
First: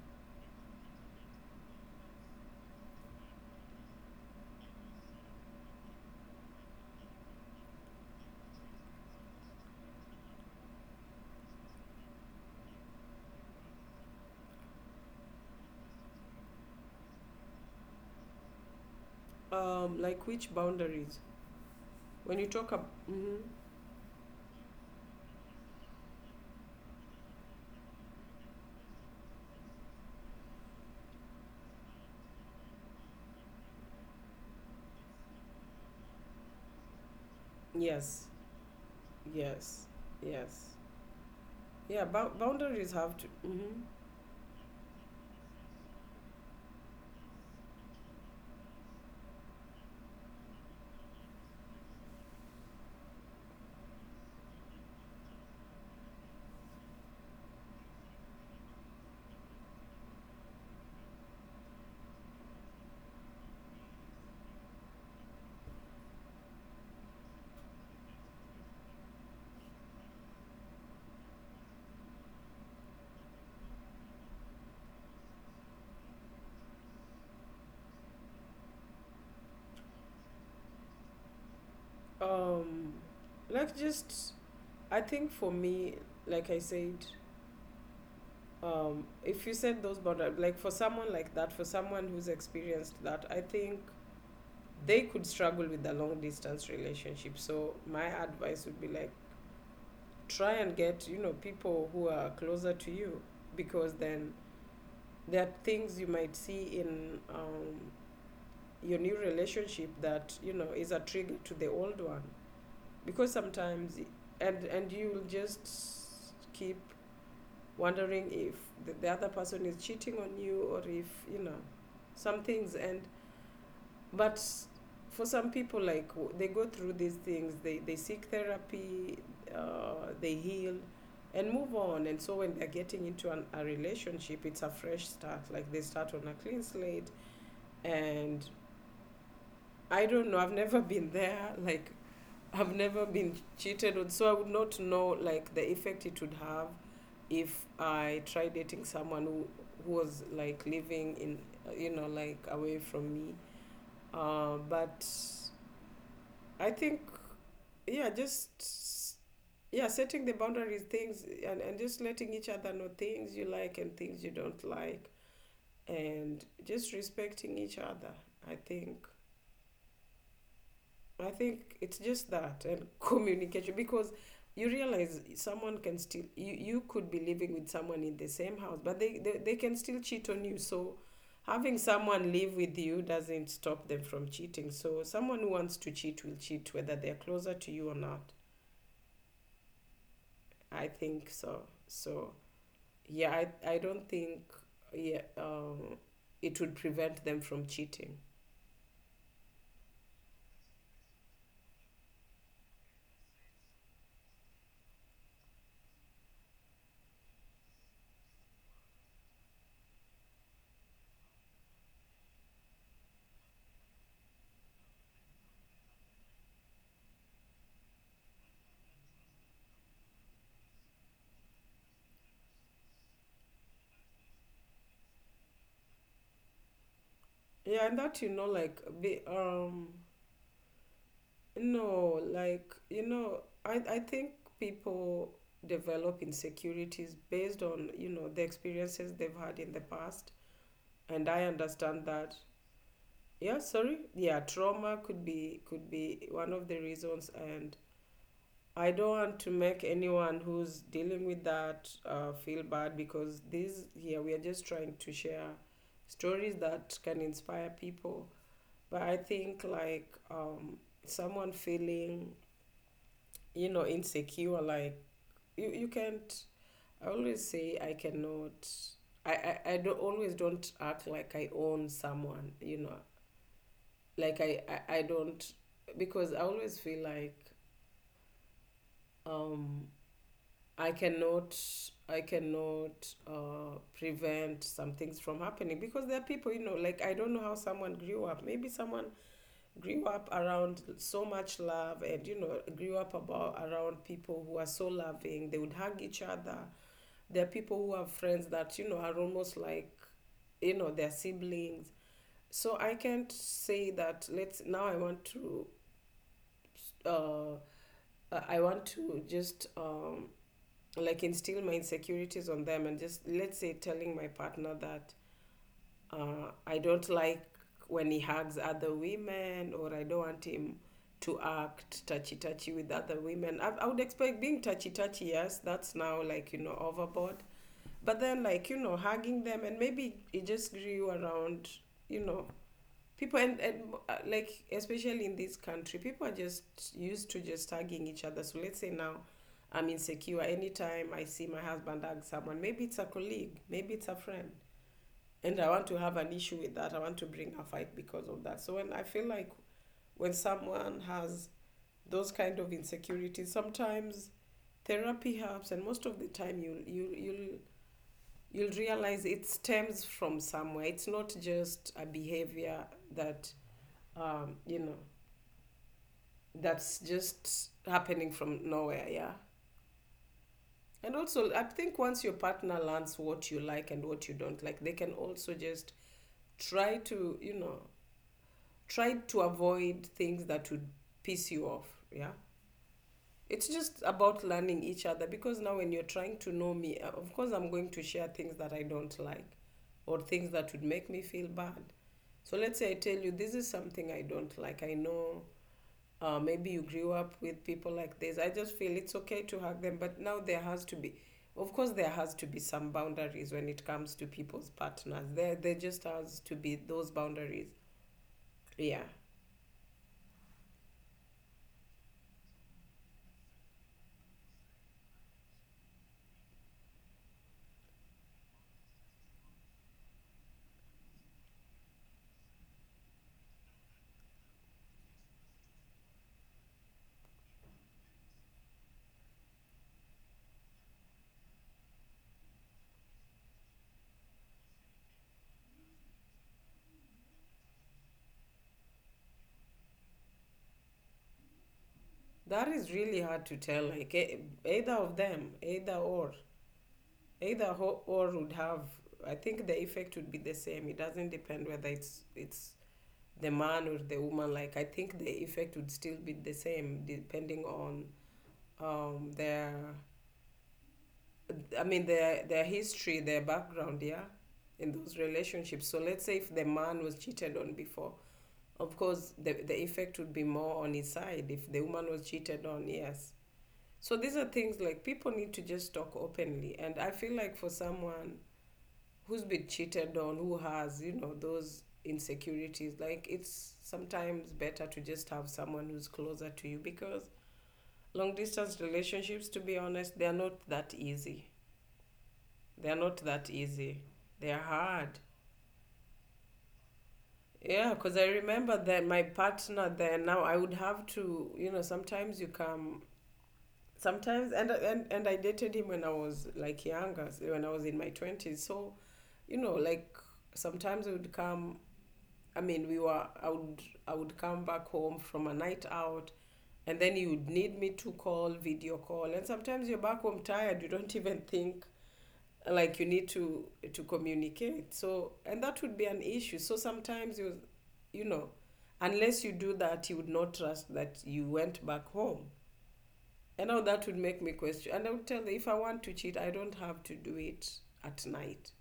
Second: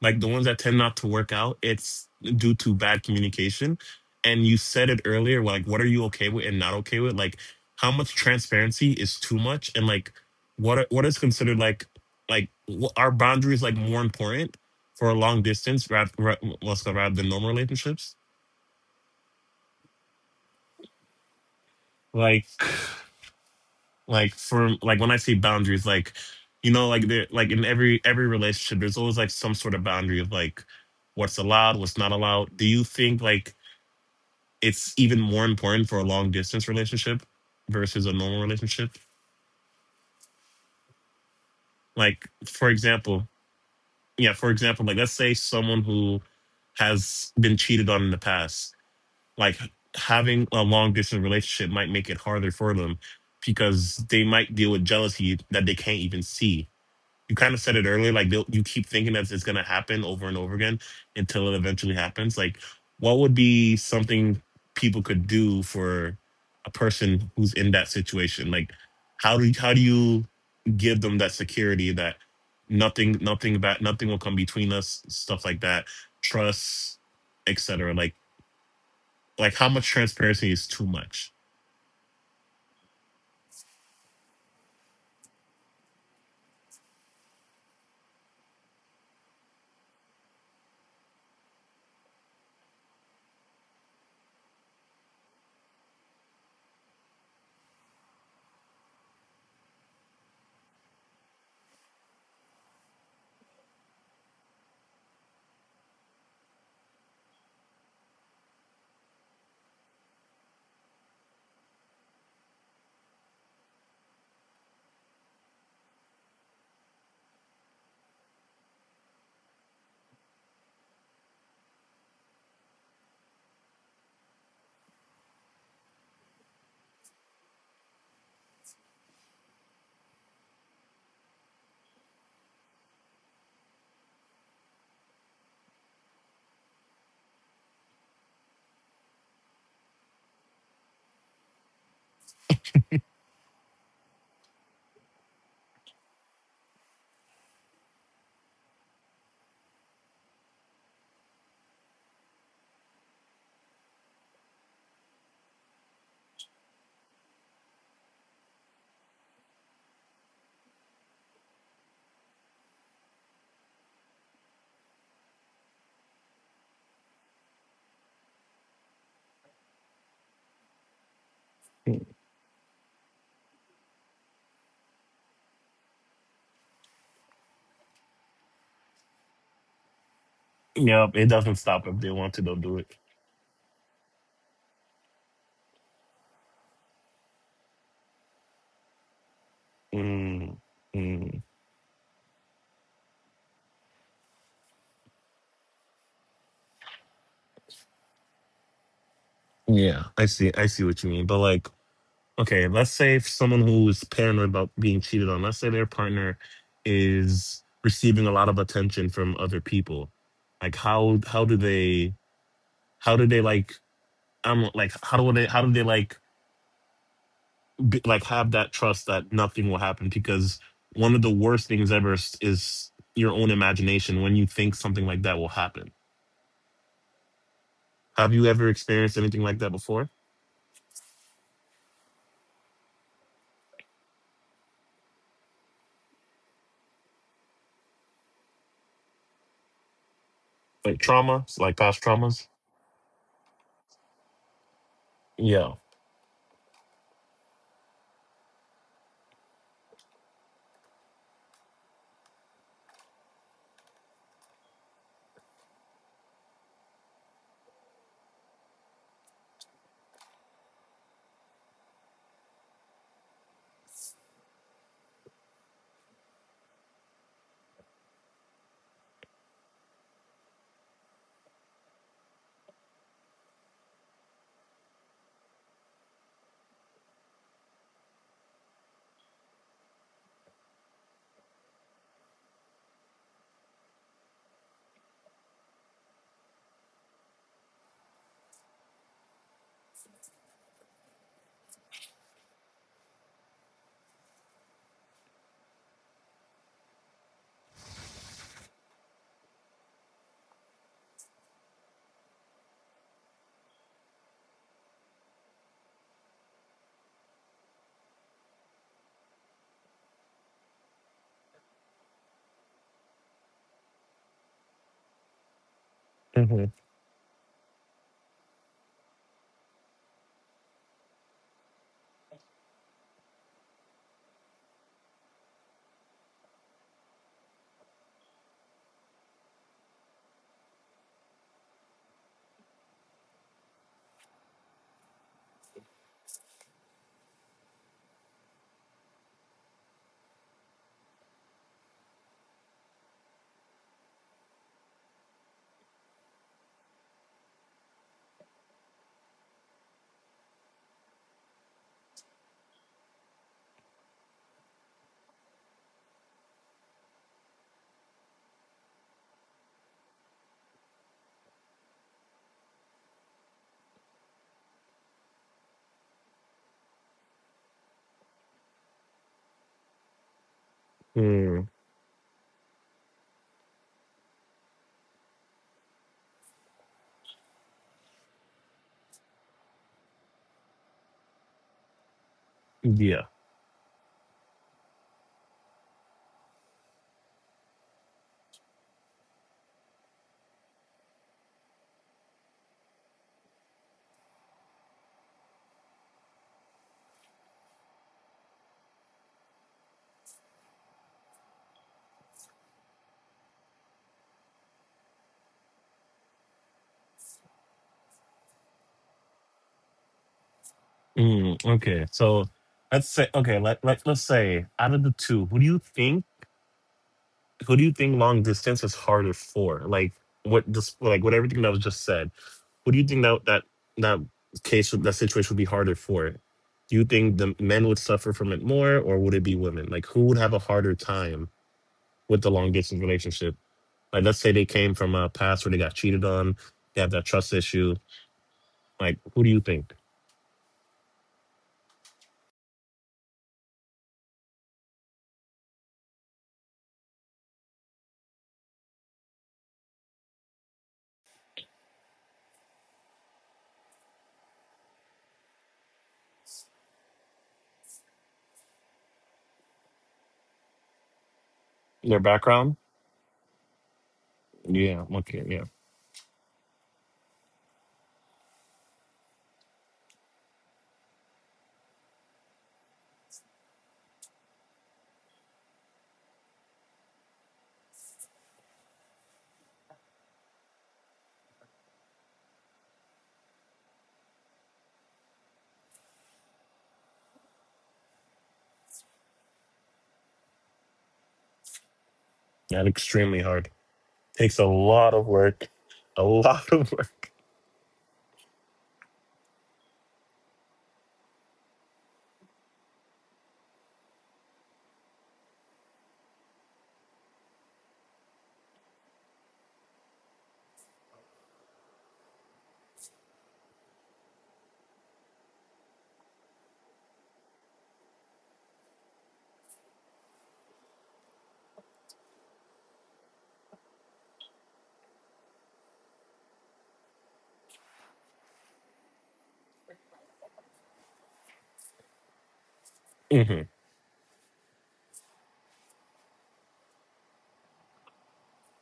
A: like the ones that tend not to work out, it's due to bad communication. And you said it earlier, like, what are you okay with and not okay with? Like, how much transparency is too much, and like, what is considered like wh- are boundaries like more important for a long distance rather than normal relationships?
B: Like which boundaries when
A: Like.
B: you talk about, mm-hmm,
A: Like for like when I see boundaries like you know like there like in every relationship there's always like some sort of boundary of like what's allowed what's not allowed do you think like it's even more important for a long distance relationship versus a
B: yes,
A: normal relationship
B: yes, yes, yeah,
A: like for
B: boundaries have
A: example
B: to, mhm.
A: yeah for example like let's say someone who has been cheated on in the past like having a long distance relationship might make it harder for them because they might deal with jealousy that they can't even see you kind of said it earlier like they'll- you keep thinking that it's going to happen over and over again until it eventually happens like what would be something people could do for a person who's in that situation like how do you give them that security that nothing about nothing will come between us stuff like that trust etc like how much transparency is too much
B: Um, like just, I think for me, like I said, if you set those boundaries, like for someone like that, for someone who's experienced that, I think they could struggle with the long distance relationship. So my advice would be like, try and get, you know, people who are closer to you, because then there are things you might see in, your new relationship that, you know, is a trigger to the old one. Because sometimes, and you'll just keep wondering if the other person is cheating on you, or if, you know, some things. And but for some people like they go through these things, they seek therapy, they heal and move on. And so when they're getting into a relationship, it's a fresh start, like they start on a clean slate. And I don't know, I've never (laughs) been there, like, have never been cheated on, so I would not know like the effect it would have if I tried dating someone who was like living in, you know, like away from me. But I think, yeah, just, yeah, setting the boundaries, things, and just letting each other know things you like and things you don't like, and just respecting each other. I think I think it's just that and (laughs) communication, because you realize someone can still, you could be living with someone in the same house, but they, they can still cheat on you. So
A: yep it doesn't
B: having
A: stop if they want
B: someone
A: to they'll
B: live
A: do
B: with
A: it.
B: you doesn't stop them from cheating. So someone who wants to cheat will cheat whether they're closer to you or not.
A: Mm.
B: I think
A: Mm.
B: so. So yeah, I don't think, yeah, it would prevent them from cheating.
A: Yeah, I see I see what you mean but like okay, let's say if someone who is paranoid about being cheated on, let's say their partner is receiving a lot of attention from other people. Like how do they how do they I'm like how do they like be, like have that trust that nothing will happen because one of the worst things ever is your own imagination when you think something like that will happen.
B: Yeah, and that,
A: Have
B: you
A: you
B: know,
A: ever
B: like
A: experienced anything like that before?
B: No, like, you know, I think people develop insecurities based on, you know, the experiences they've had in the past.
A: Like
B: And
A: trauma,
B: I
A: like past
B: understand that.
A: traumas?
B: Yeah, sorry. Yeah, trauma could be
A: Yeah.
B: could be one of the reasons. And I don't want to make anyone who's dealing with that, feel bad, because this here we are just trying to share stories that can inspire people. But I think like, someone feeling, you know, insecure, like, you can't, I always say I cannot, i I don't always don't act like I own someone, you know, like I don't, because I always feel like, um I cannot, I cannot, prevent some things from happening, because there are people, you know, like I don't know how someone grew up. Maybe someone grew up around so much love, and you know, grew up about around people who are so loving, they would hug each other. There are people who have friends that, you know, are almost like, you know, their siblings. So I can't say that, let's now, I want to, uh I want to just, like instill my insecurities on them, and just let's say telling my partner that, I don't like when he hugs other women, or I don't want him to act touchy touchy with other women. I would expect being touchy touchy, yes, that's now like, you know, overboard. But then, like, you know, hugging them, and maybe it just grew around, you know, people, and like, especially in this country, people are just used to just hugging each other. So let's say now I'm insecure. Anytime I see my husband hug someone, maybe it's a colleague, maybe it's a friend, and I want to have an issue with that. I want to bring a fight because of that. So when I feel like when someone has those kind of insecurities, sometimes therapy helps, and most of the time you'll you'll realize it stems from somewhere. It's not just a behavior that, you know, that's just happening from nowhere. Yeah. And also,
A: Hmm.
B: I think once your partner learns what you like and what you don't like, they can also just try to, you know, try to avoid things that would piss you off. Yeah.
A: Yeah.
B: It's just about learning each other, because now when you're trying to know me, of course, I'm going to share things that I don't like or things that would make me feel bad. So let's say I tell you, this is something I don't like. I know, maybe you grew up with people like this. I just feel it's okay to hug them, but now there has to be, of course, there has to be some boundaries when it comes to people's partners. There just has to be those boundaries. Yeah.
A: Mm, okay, so. Let's say out of the two, who do you think long distance is harder for? Like what this like what everything that was just said. Who do you think that case would- that situation would be harder for? Do you think the men would suffer from it more, or would it be women? Like who would have a harder time with the long distance relationship? Like let's say they came from a past where they got cheated on, they have that trust issue. Like who do you think?
B: That is really hard to tell. Like, either of them, either or, either or would have. I think the effect would be the same. It doesn't depend whether it's the man or the woman. Like I think the effect would still be the same depending on, their, I mean
A: Their
B: their,
A: background?
B: history, their background. Yeah, in
A: Yeah.
B: those
A: Okay. Yeah.
B: relationships. So let's say if the man was cheated on before, of course the effect would be more on his side. If the woman was cheated on, yes. So these are things like people need to just talk openly. And I feel like for someone who's been cheated on, who has, you know, those insecurities, like it's sometimes better to just have someone who's closer to you, because long distance relationships, to be honest, they are not that easy.
A: That
B: They are not
A: extremely
B: that
A: hard.
B: easy. They
A: Takes
B: are
A: a lot
B: hard.
A: of work. A lot (laughs) of work.
B: Yeah, because I remember that my partner then, now I would have to, you know, sometimes you come sometimes, and I dated him when I was like younger, so when I was in my twenties. So, you know, like sometimes I would come. I mean, we were. I would. I would come back home from a night out, and then you would need me to call, video call, and sometimes you're back home tired. You don't (laughs) even think like you need to communicate. So, and that would be an issue. So sometimes you, you know, unless you do that, you would not trust that you went back home.
A: Mm-hmm.
B: And now that would make me question. And I would tell them if I want to cheat, I don't have to do it at night.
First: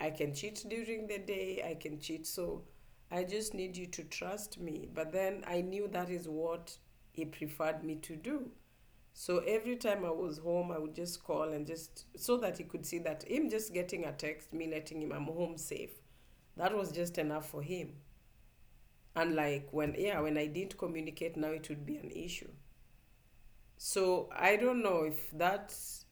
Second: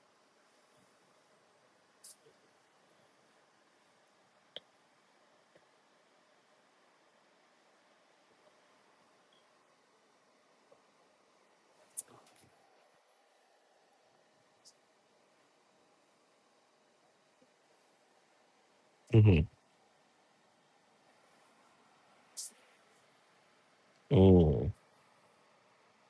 B: I can cheat during the day, I can cheat. So I just need you to trust me. But then I knew that is what he preferred me to do. So every time I was home, I would just call and just so that he could see that, him just getting a text, me letting him I'm home safe, that was just enough for him. And
A: Mm-hmm.
B: like when, yeah, when I didn't communicate, now it would be an issue. So I don't know if that's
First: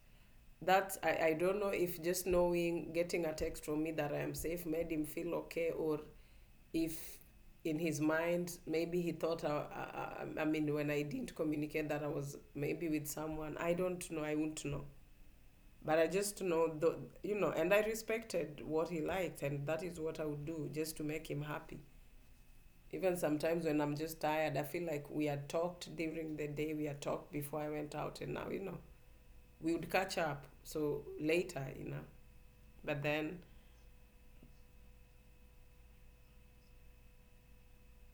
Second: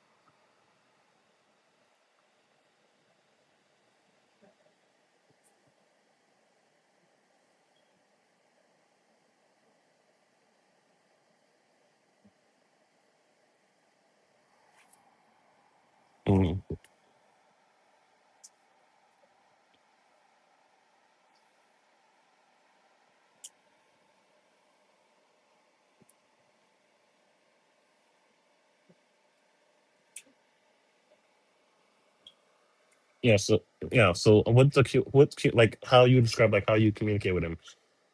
B: that, I don't know if just knowing, getting a text from me that I am safe made him feel okay, or if in his mind maybe he thought I mean when I didn't communicate that I was maybe with someone, I don't know, I would not know. But I just know
A: Mm-hmm.
B: the, you know, and I respected what he liked, and that is what I would do just to make him happy, even sometimes when I'm just tired. I feel like we had talked during the day, we had talked before I went out, and now, you know, we would catch up so later, you know, but
A: Yeah.
B: then,
A: So yeah. So what's the cu- what's cu- like how you describe like how you communicate with him?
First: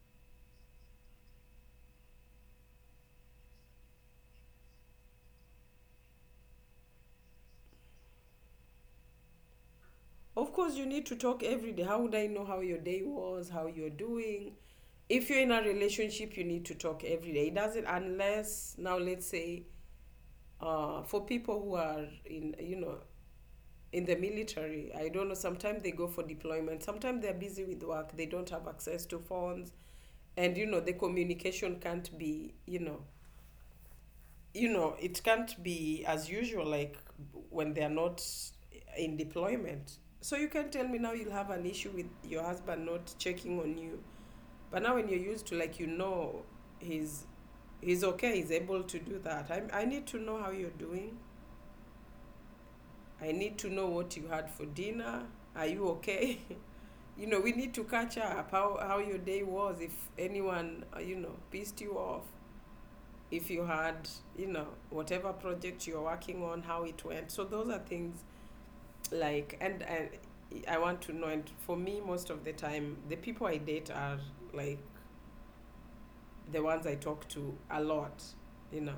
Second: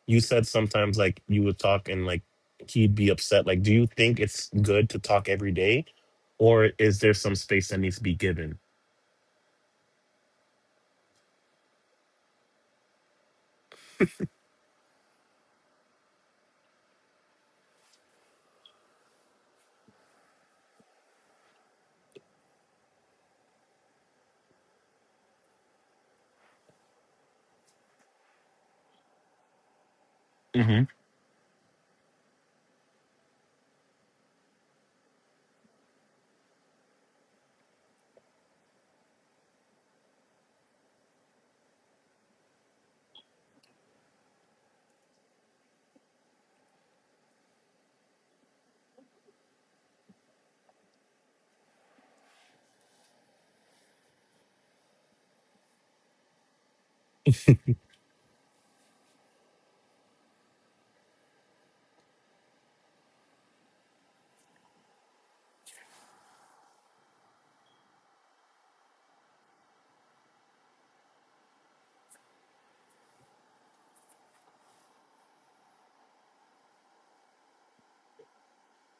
A: You said sometimes like you would talk and like he'd be upset. Like, do you think it's good to talk every day, or is there some space that needs to be given?
B: of course, you need to talk every day. How would I know how your day was, how you're doing? If you're in a relationship, you need to talk every day. It doesn't, unless now, let's say, for people who are in, you know, in the military, I don't know. Sometimes they go for deployment, sometimes they're busy with work, they don't have access to phones, and, you know,
A: Hmm.
B: the communication can't be, it can't be as usual like when they are not in deployment. So you can tell me now you'll have an issue with your husband not checking on you. But now when you're used to like you know he's he's okay, he's able to do that. I need to know how you're doing. I need to know what you had for dinner. Are you okay? (laughs) You know, we need to catch up how your day was, if anyone, you know, pissed you off. If you had, you know, whatever project you're working on, how it went. So those are things like, and I want to know. And for me, most of the time, the people I date are like the ones I talk to a lot, you know.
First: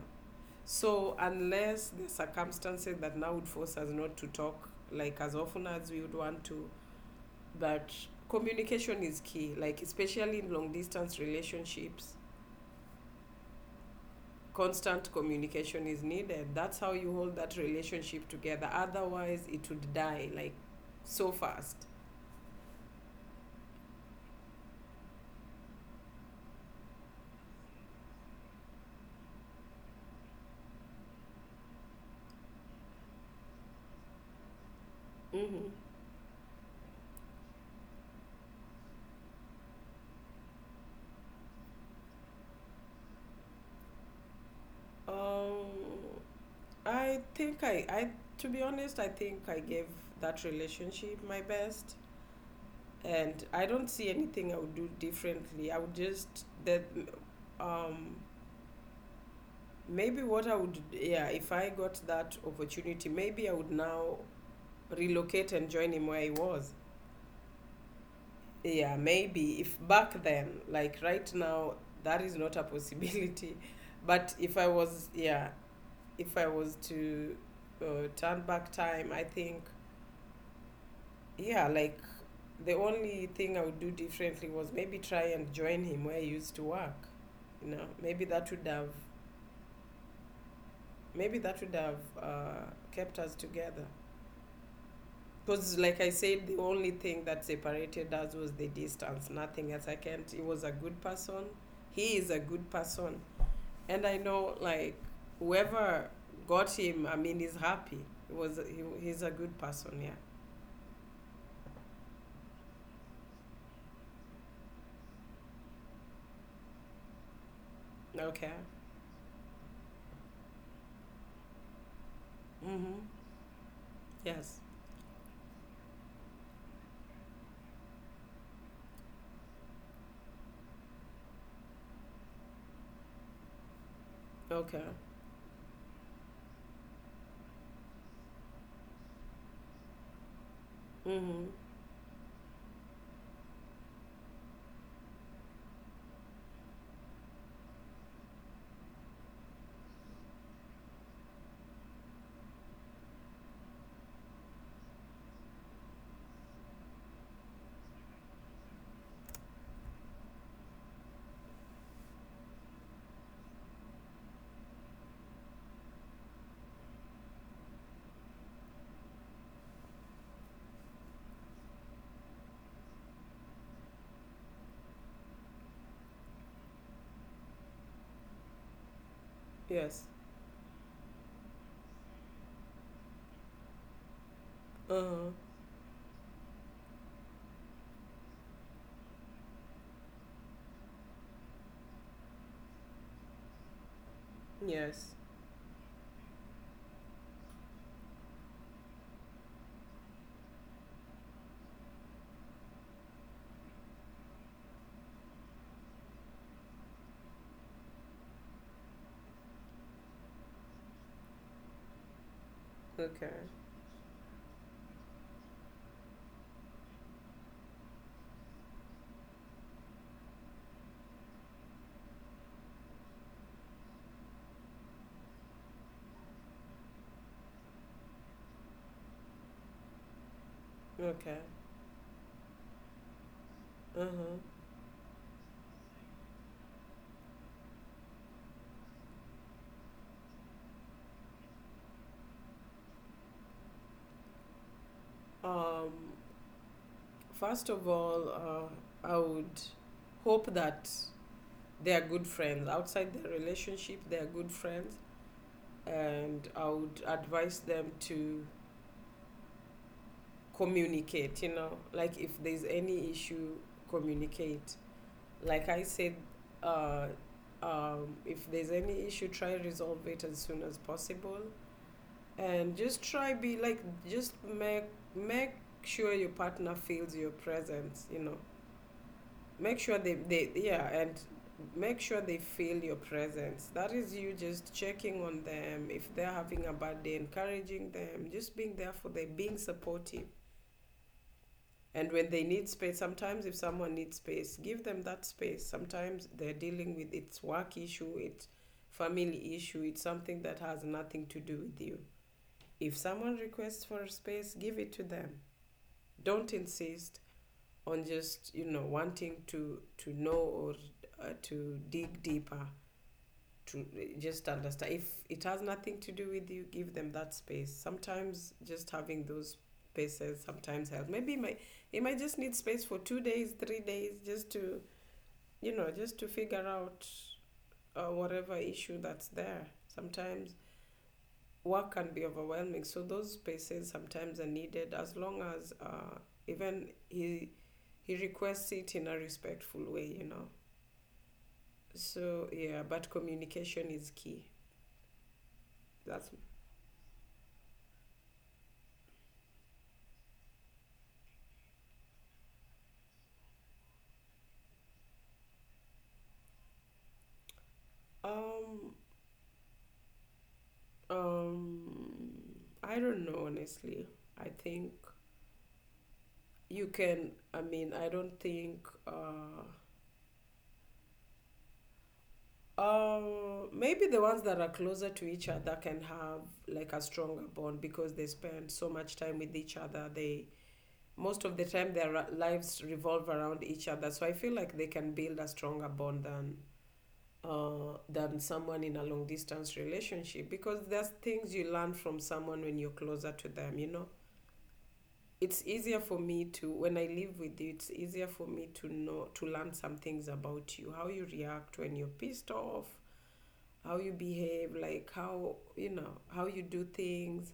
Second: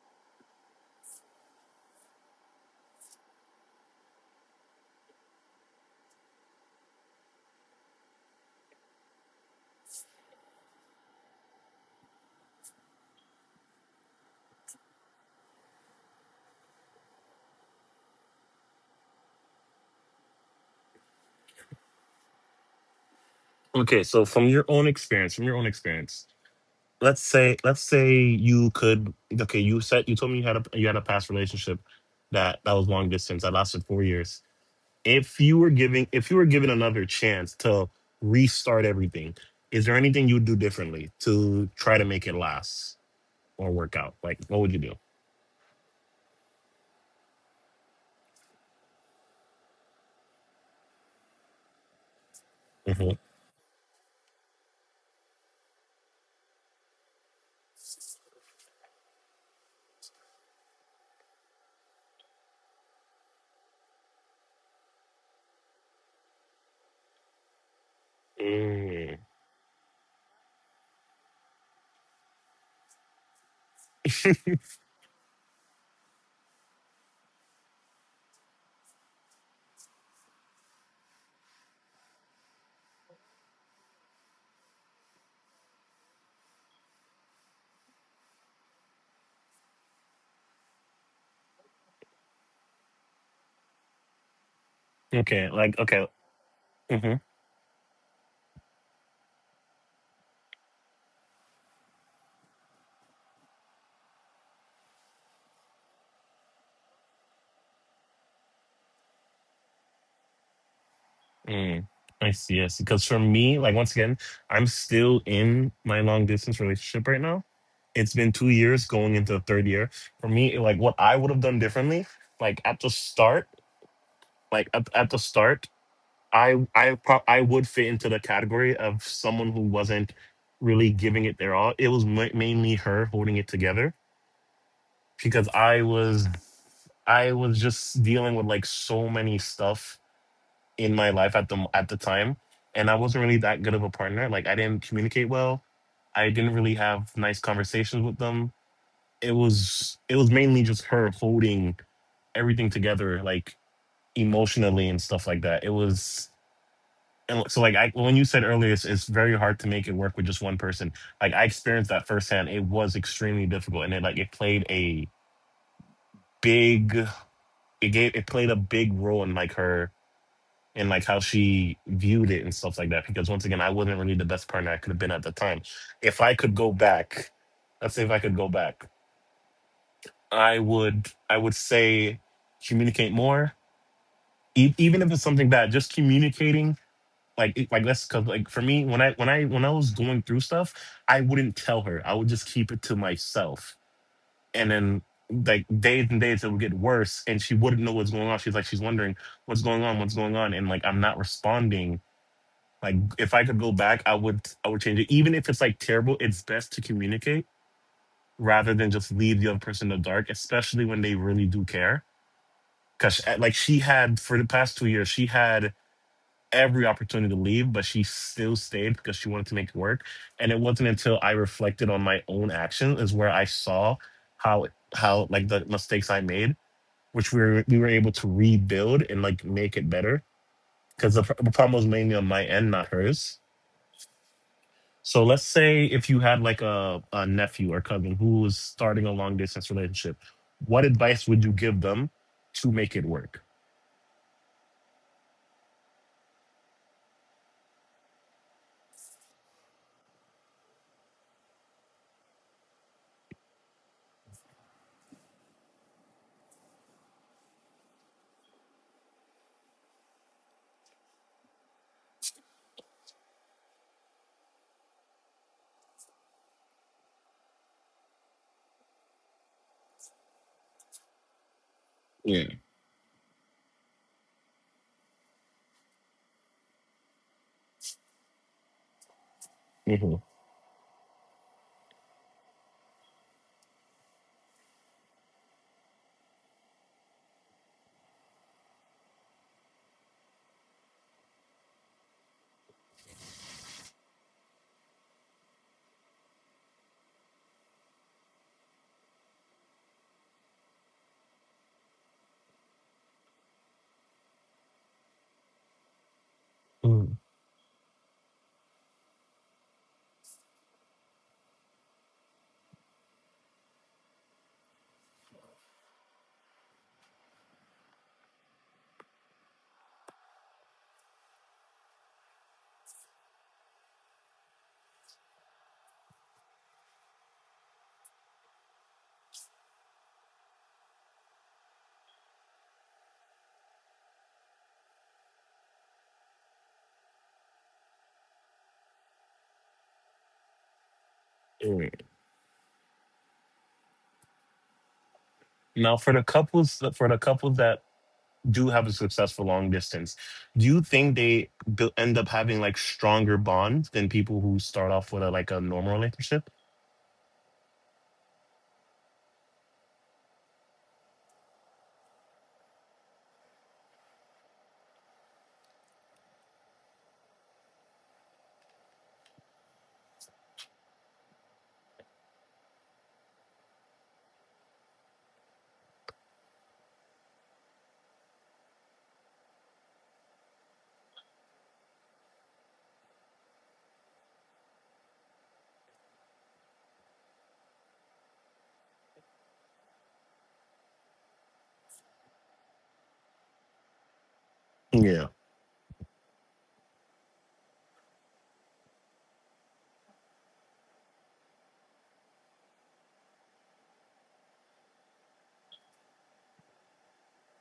B: So unless the circumstances that now would force us not to talk like as often as we would want to, but communication is key. Like especially in long distance relationships, constant communication is needed. That's how you hold that relationship together. Otherwise, it would die like so fast.
A: Okay. From your own experience, let's say you could okay. You said you told me you had a past relationship that was long distance that lasted 4 years. If you were
B: Mm-hmm.
A: giving, if you were given another chance to restart everything, is there anything you would do differently to try to make it last or work out? Like what would you do?
B: Um, I think to be honest, I think I gave that relationship my best,
A: Hmm.
B: and I don't see anything I would do differently. I would just that, um, maybe what I would, yeah, if I got that opportunity, maybe I would now relocate and join him where he was. Yeah,
A: Mm.
B: maybe if back then, like right now, that is not a possibility. (laughs) But if I was, yeah, if I was to uh, turn back time, I think, yeah, like the only thing I would do differently was maybe try and join him where he used to work. You know, maybe that would have, maybe that would have kept us together.
A: Okay, like
B: Because, like
A: okay.
B: I said, the only
A: Hmm.
B: thing that separated us was the distance, nothing else. I can't, he was a good person. He is a good person. And I know, like, whoever got him, I mean, he's happy. He was he's a good person, yeah.
A: Mm. I see, I see, because for me like once again I'm still in my long distance relationship right now. It's been two
B: Okay.
A: years going into the third year. For me like what I would have done differently, like at the
B: Mhm.
A: start,
B: Yes.
A: like at the start, I I would fit into the category of someone who wasn't really giving it their all. It was mainly her holding it together
B: Okay.
A: because I was, I was just dealing with like so many stuff in my life at
B: Mhm.
A: the time, and I wasn't really that good of a partner. Like I didn't communicate well. I didn't really have nice conversations with them. It was, it was mainly just her holding everything together, like emotionally and stuff like that. It was. And so like I when you said earlier it's very hard to make it work with just one person. Like I experienced that firsthand, it was extremely difficult, and it like it played a big it played a big role in like her and like how she viewed it and stuff like that, because once again I wasn't really the best partner I could have been at the time. If I could go back, let's say if I could go back
B: Yes.
A: I would, I would say communicate more. E-
B: Uh
A: even if it's
B: huh.
A: something bad, just communicating. Like it- like that's because like for me when I was going through stuff, I wouldn't tell her. I would just keep it to myself, and then
B: Yes.
A: like days and days it would get worse, and she wouldn't know what's going on. She's like, she's wondering what's going on, and like I'm not responding. Like if I could go back, I would, I would change it. Even if it's like terrible, it's best to communicate rather than just leave the other person in the dark, especially when they really do care. Because
B: Okay.
A: like she had for the past 2 years, she had every opportunity to leave, but she still stayed because she wanted to make it work. And it wasn't until I reflected on my own actions is where I saw how how like the mistakes I made, which we were able to rebuild and like make it better because
B: Okay.
A: the problem was mainly on my end, not hers.
B: Uh huh.
A: So let's say if you had like a nephew or cousin who was starting a long distance relationship, what advice would you give them to make it work?
B: Um. First of all, I would hope that they are good friends outside their relationship. They are good friends, and I would advise them to communicate, you know, like if there's any issue, communicate. Like I said, uh, if there's any issue, try resolve it as soon as possible and just try be like just make sure your partner feels your presence. You know, make sure
A: Mhm.
B: they, yeah, and make sure they feel your presence. That is you just checking on them, if they're having a bad day, encouraging them, just being there for them, being supportive. And when they need space, sometimes if someone needs space, give them that space. Sometimes they're dealing with its work issue, its family issue, it's something that has nothing to do with you. If someone requests for a space, give it to them. Don't
A: Mm.
B: insist on just you know wanting to know or to dig deeper to just understand. If it has nothing to do with you, give them that space. Sometimes just having those spaces sometimes helps. Maybe it might, just need space for 2 days, 3 days, just to you know just to figure out whatever issue that's there. Sometimes work can be overwhelming, so those spaces sometimes are needed, as long as, even he requests it in a respectful way, you know.
A: Mm.
B: So yeah, but communication is key.
A: Now for the
B: That's
A: couples, that do have a successful long distance, do you think they bu- end up having like stronger bonds than people who start off with a like a normal relationship?
B: um Um, I don't know, honestly. I think you can, I mean, I don't think, uh, maybe the ones that are closer to each other can have like a stronger bond because they spend so much time with each other. They, most of the time, their lives revolve around each other. So I feel like they can build a stronger bond than. Than someone in a long distance relationship, because there's things you learn from someone when you're closer to them. You know,
A: Yeah.
B: it's easier for me to when I live with you, it's easier for me to know to learn some things about you, how you react when you're pissed off, how you behave, like how you know how you do things.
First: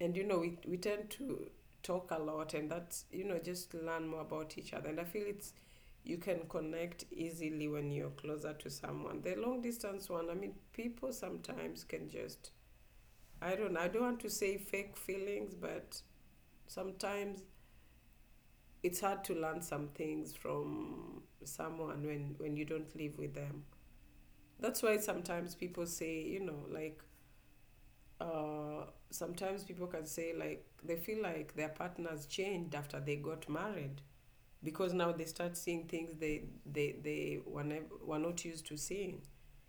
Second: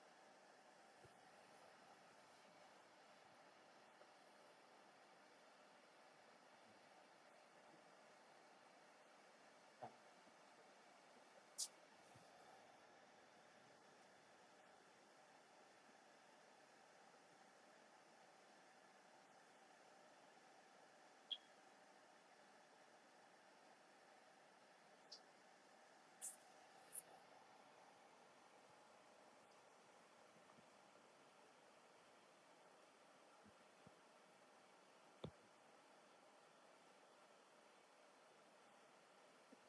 B: And you know, we tend to talk a lot, and that's, you know, just learn more about each other. And I feel it's, you can connect easily when you're closer to someone. The long distance one, I mean, people sometimes can just, I don't know, I don't want to say fake feelings, but sometimes it's hard to learn some things from someone when you don't live with them. That's why sometimes people say you know like uh, sometimes people can say like they feel like their partners changed after they got married, because now they start seeing things they were, never, were not used to seeing.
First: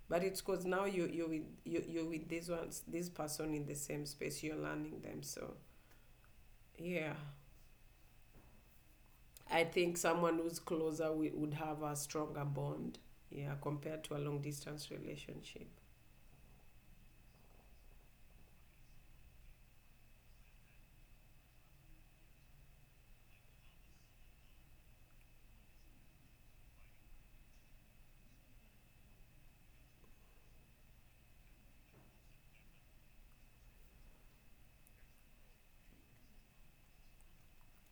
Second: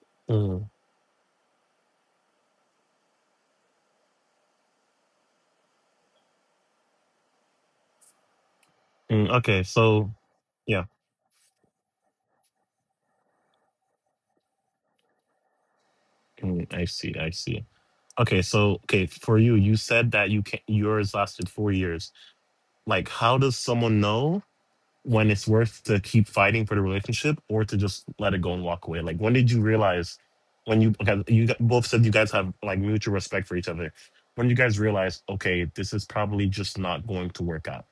B: But it's because
A: Mm.
B: now you're with you're with these ones, this person, in the same space, you're learning them. So yeah,
A: Mm,
B: I
A: okay,
B: think
A: so
B: someone who's
A: yeah.
B: closer would have a stronger bond, yeah, compared to a long distance relationship.
A: Mm, I see, I see. Okay, so okay, for you, you said that you can yours lasted 4 years. Like, how does someone know when it's worth to keep fighting for the relationship or to just let it go and walk away? Like, when did you realize when you okay, you got- both said you guys have like mutual respect for each other? When did you guys realize, okay, this is probably just not going to work out?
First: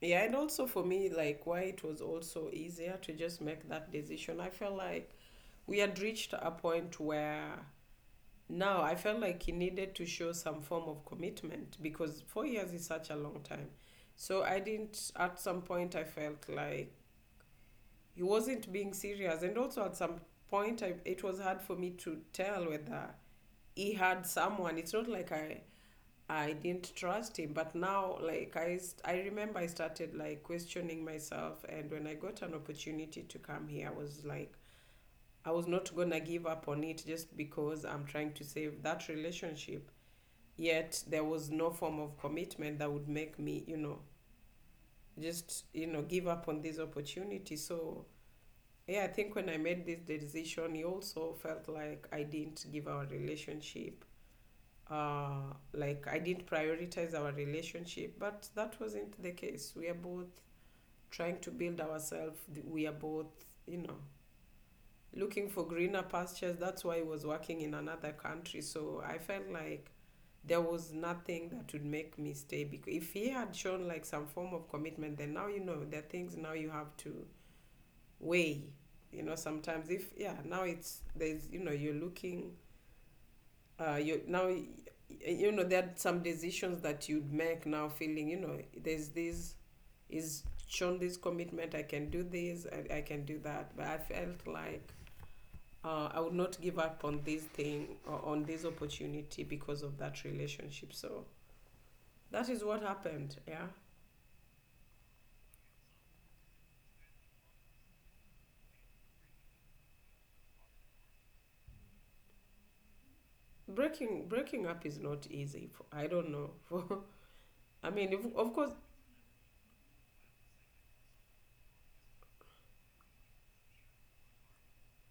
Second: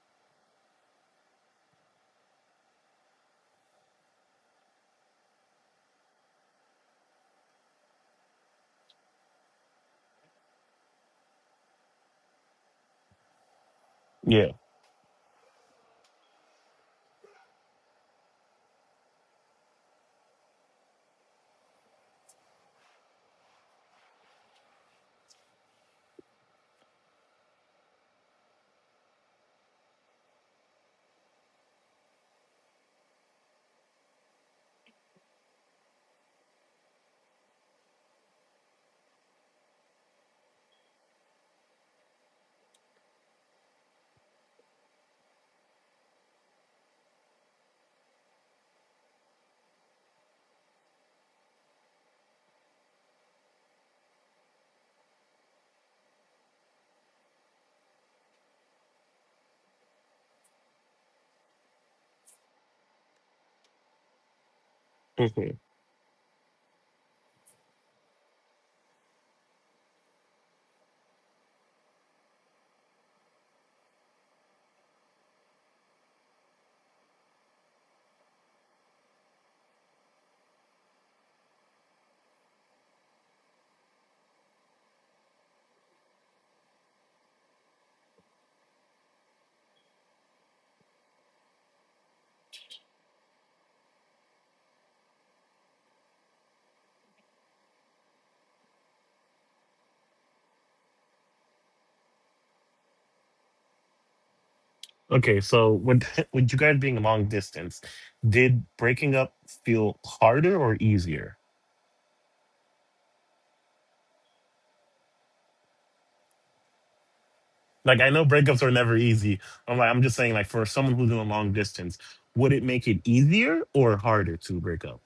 B: Yeah, and also for me, like why it was also easier to just make that decision. I felt like we had reached a point where now I felt like he needed to show some form of commitment, because 4 years is such a long time. So
A: Yeah.
B: I didn't, at some point, I felt like he wasn't being serious. And also at some point, I, it was hard for me to tell whether he had someone. It's not like I didn't trust him, but now like I remember I started like questioning myself, and when I got an opportunity to come here, I was like I was not gonna give up on it just because I'm trying to save that relationship. Yet there was no form of commitment that would make me, you know, just you know give up on this opportunity. So yeah, I think when I made this decision, he also felt like I didn't give our relationship, uh, like I didn't prioritize our relationship, but that wasn't the case. We are both trying to build ourselves. We are both, you know, looking
A: Mhm.
B: for greener pastures. That's why I was working in another country. So I felt like there was nothing that would make me stay. Because if he had shown like some form of commitment, then now you know there are things now you have to weigh. You know, sometimes if yeah, now it's there's you know you're looking, you now you know there are some decisions that you'd make now feeling you know there's this is shown this commitment, I can do this, I can do that. But I felt like, I would not give up on this thing or on this opportunity because of that relationship. So that is what happened, yeah.
A: Okay. So, with (laughs) with you guys being long distance, did breaking up feel harder or easier?
B: Breaking up is not easy for, I don't know, (laughs) for, I
A: Like,
B: mean
A: I
B: if,
A: know
B: of
A: breakups
B: course,
A: are never easy. I'm like, I'm just saying, like, for someone who's doing long distance, would it make it easier or harder to break up?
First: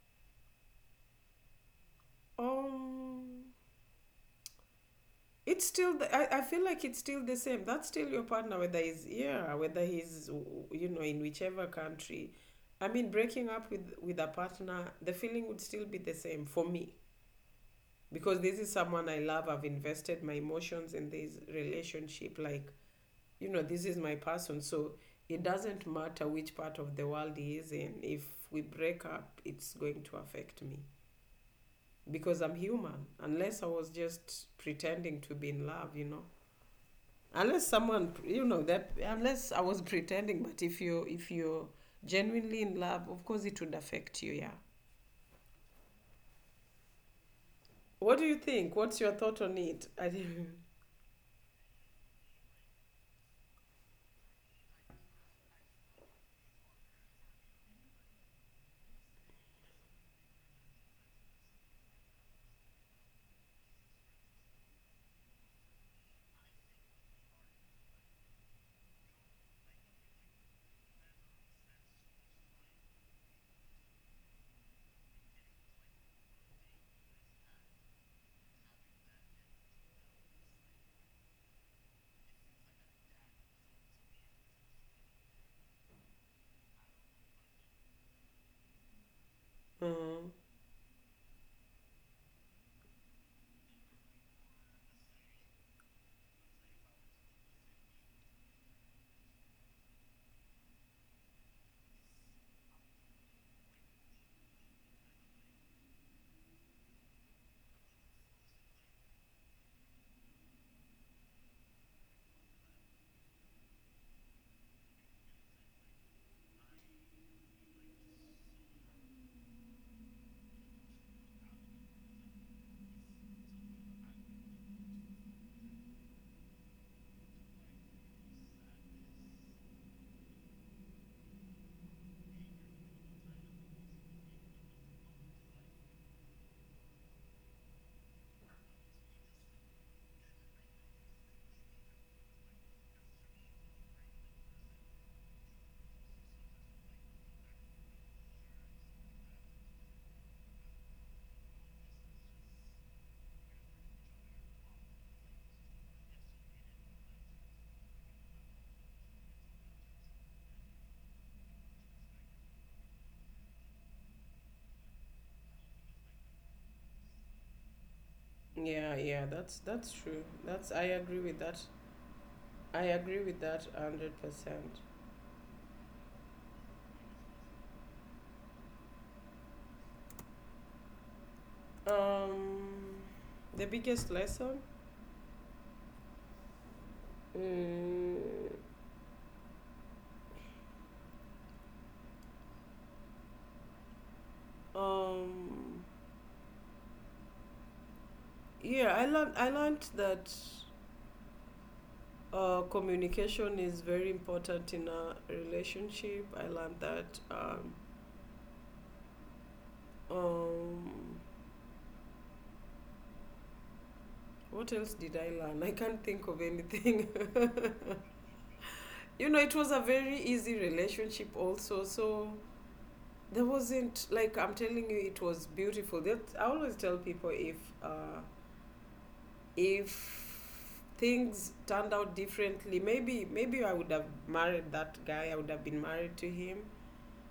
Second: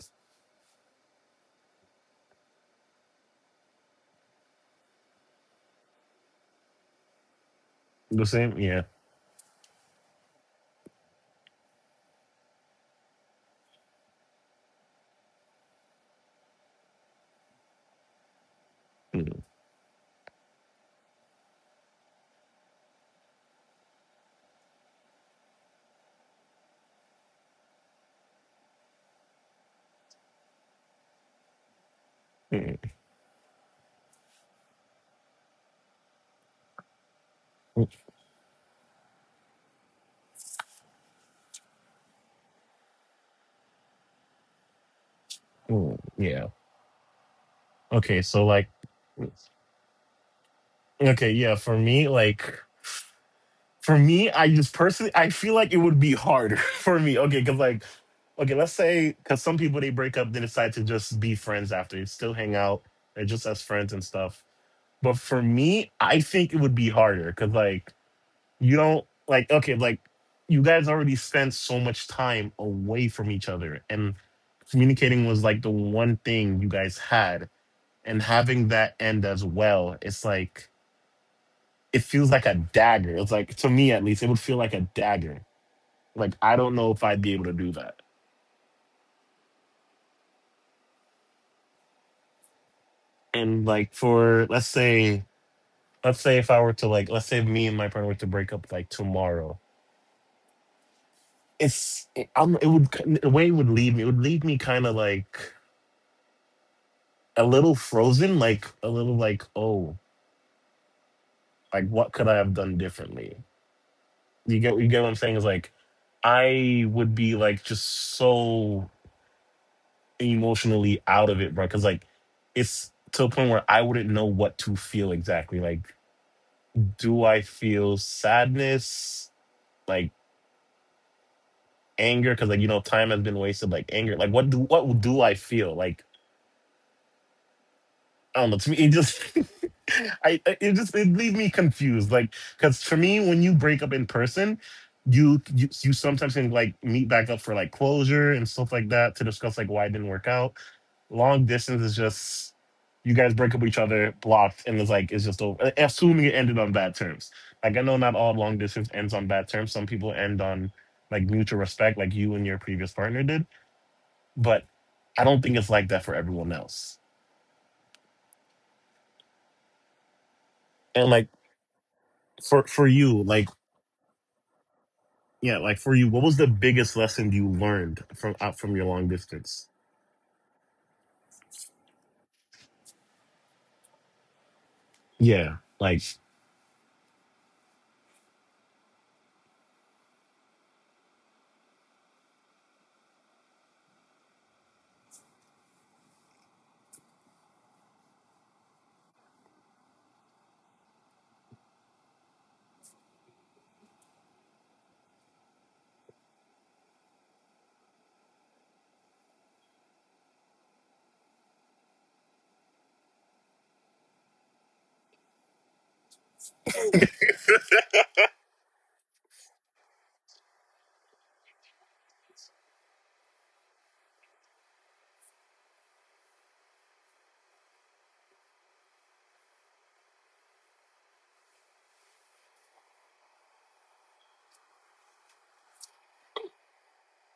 B: um it's still, I feel like it's still the same. That's still your
A: The same,
B: partner, whether
A: yeah.
B: he's yeah, whether he's, you know, in whichever country. I mean, breaking up with a partner, the feeling would still be the same for me, because this is someone I
A: Mm-hmm.
B: love. I've invested my emotions in this relationship. Like, you know, this is my person. So it doesn't matter which part of the world he is in. If we break up, it's going to affect me, because I'm
A: Mm,
B: human, unless I was just pretending to be in love, you know. Unless
A: mm,
B: someone you know that unless I was pretending, but if you if you're genuinely in love, of course it would affect you, yeah.
A: mm, yeah.
B: What
A: Okay.
B: do you
A: So like,
B: think, what's your thought on it? I think
A: okay. Yeah. For me, like, for me, I just personally, I feel like it would be harder (laughs) for me. Okay. Cause like, okay, let's say, cause some people they break up, they decide to just be friends after, they still hang out, they're just as friends and stuff. But for me, I think it would be harder. Cause you don't you guys already spent so much time away from each other, and communicating was like the one thing you guys had, and having that end as well, it's like it feels like a dagger. It's like, to me at least, it would feel like a dagger. Like, I don't know if I'd be able to do that.
B: (laughs) uh,
A: And like for let's say if I were to, like let's say if me and my partner were to break up like tomorrow, it would, the way it would leave me, it would leave me kind of like a little frozen, like a little like, oh, like what could I have done differently? You get what I'm saying? Is like I would be like just so emotionally out of it, bro. Because like it's to a point where I wouldn't know what to feel exactly. Like, do I feel sadness, like anger? Because like, you know, time has been wasted. Like anger. Like what do I feel? Like I don't know. To me, it just (laughs) it just, it leaves me confused. Like because for me, when you break up in person, you sometimes can like meet back up for like closure and stuff like that to discuss like why it didn't work out. Long distance is just, you guys break up with each other, blocked, and it's like it's just over. Assuming it ended on bad terms. Like I know not all long distance ends on bad terms. Some people end on like mutual respect, like you and your previous partner did. But I don't think it's like that for everyone else.
B: yeah, that's true. That's I
A: And
B: agree
A: like,
B: with that.
A: for
B: I
A: you,
B: agree with
A: like,
B: that 100%.
A: yeah, like for you, what was the biggest lesson you learned from out from your long distance?
B: um the biggest lesson,
A: Yeah, like.
B: mm, um yeah, I learned that, communication is very important in a relationship. I learned that. Um, what else did I learn? I can't think of anything. (laughs) You know, it was a very easy relationship, also. So there wasn't like I'm telling you, it was beautiful. That I always tell people, if, uh, if things turned out differently, maybe I would have married that guy, I would have been married to him,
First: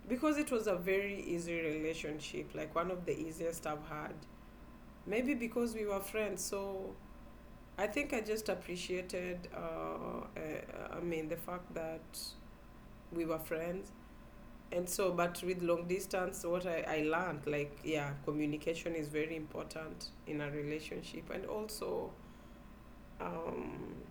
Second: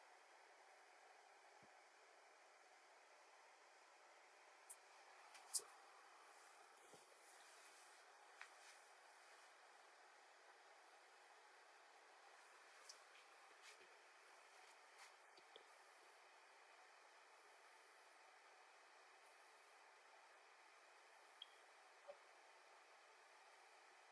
B: because it was a very easy relationship, like one of the easiest I've had. Maybe because we were friends. So I think I just appreciated. The fact that we were friends. And so, but with long distance, what I learned, like, yeah, communication is very important in a relationship, and also. Um,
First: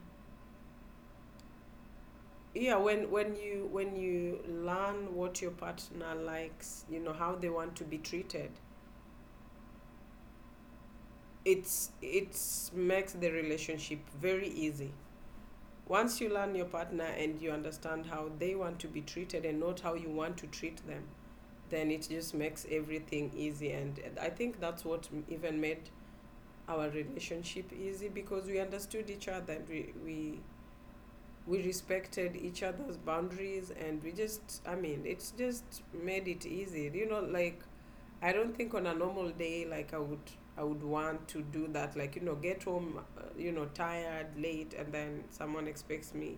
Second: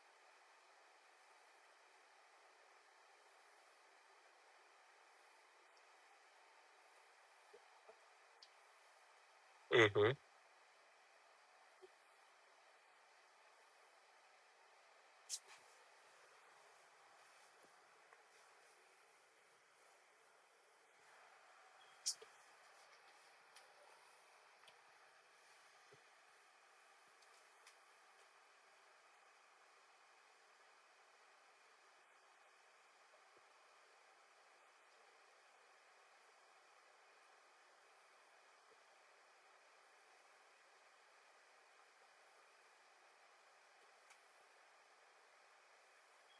B: yeah, when when you learn what your partner likes, you know how they want to be treated,
A: Mm-hmm.
B: it's makes the relationship very easy. Once you learn your partner and you understand how they want to be treated and not how you want to treat them, then it just makes everything easy. And I think that's what even made our relationship easy, because we understood each other and we respected each other's boundaries, and we just, I mean, it's just made it easy. I don't think on a normal day, like, I would want to do that, like, you know, get home, you know, tired, late, and then someone expects me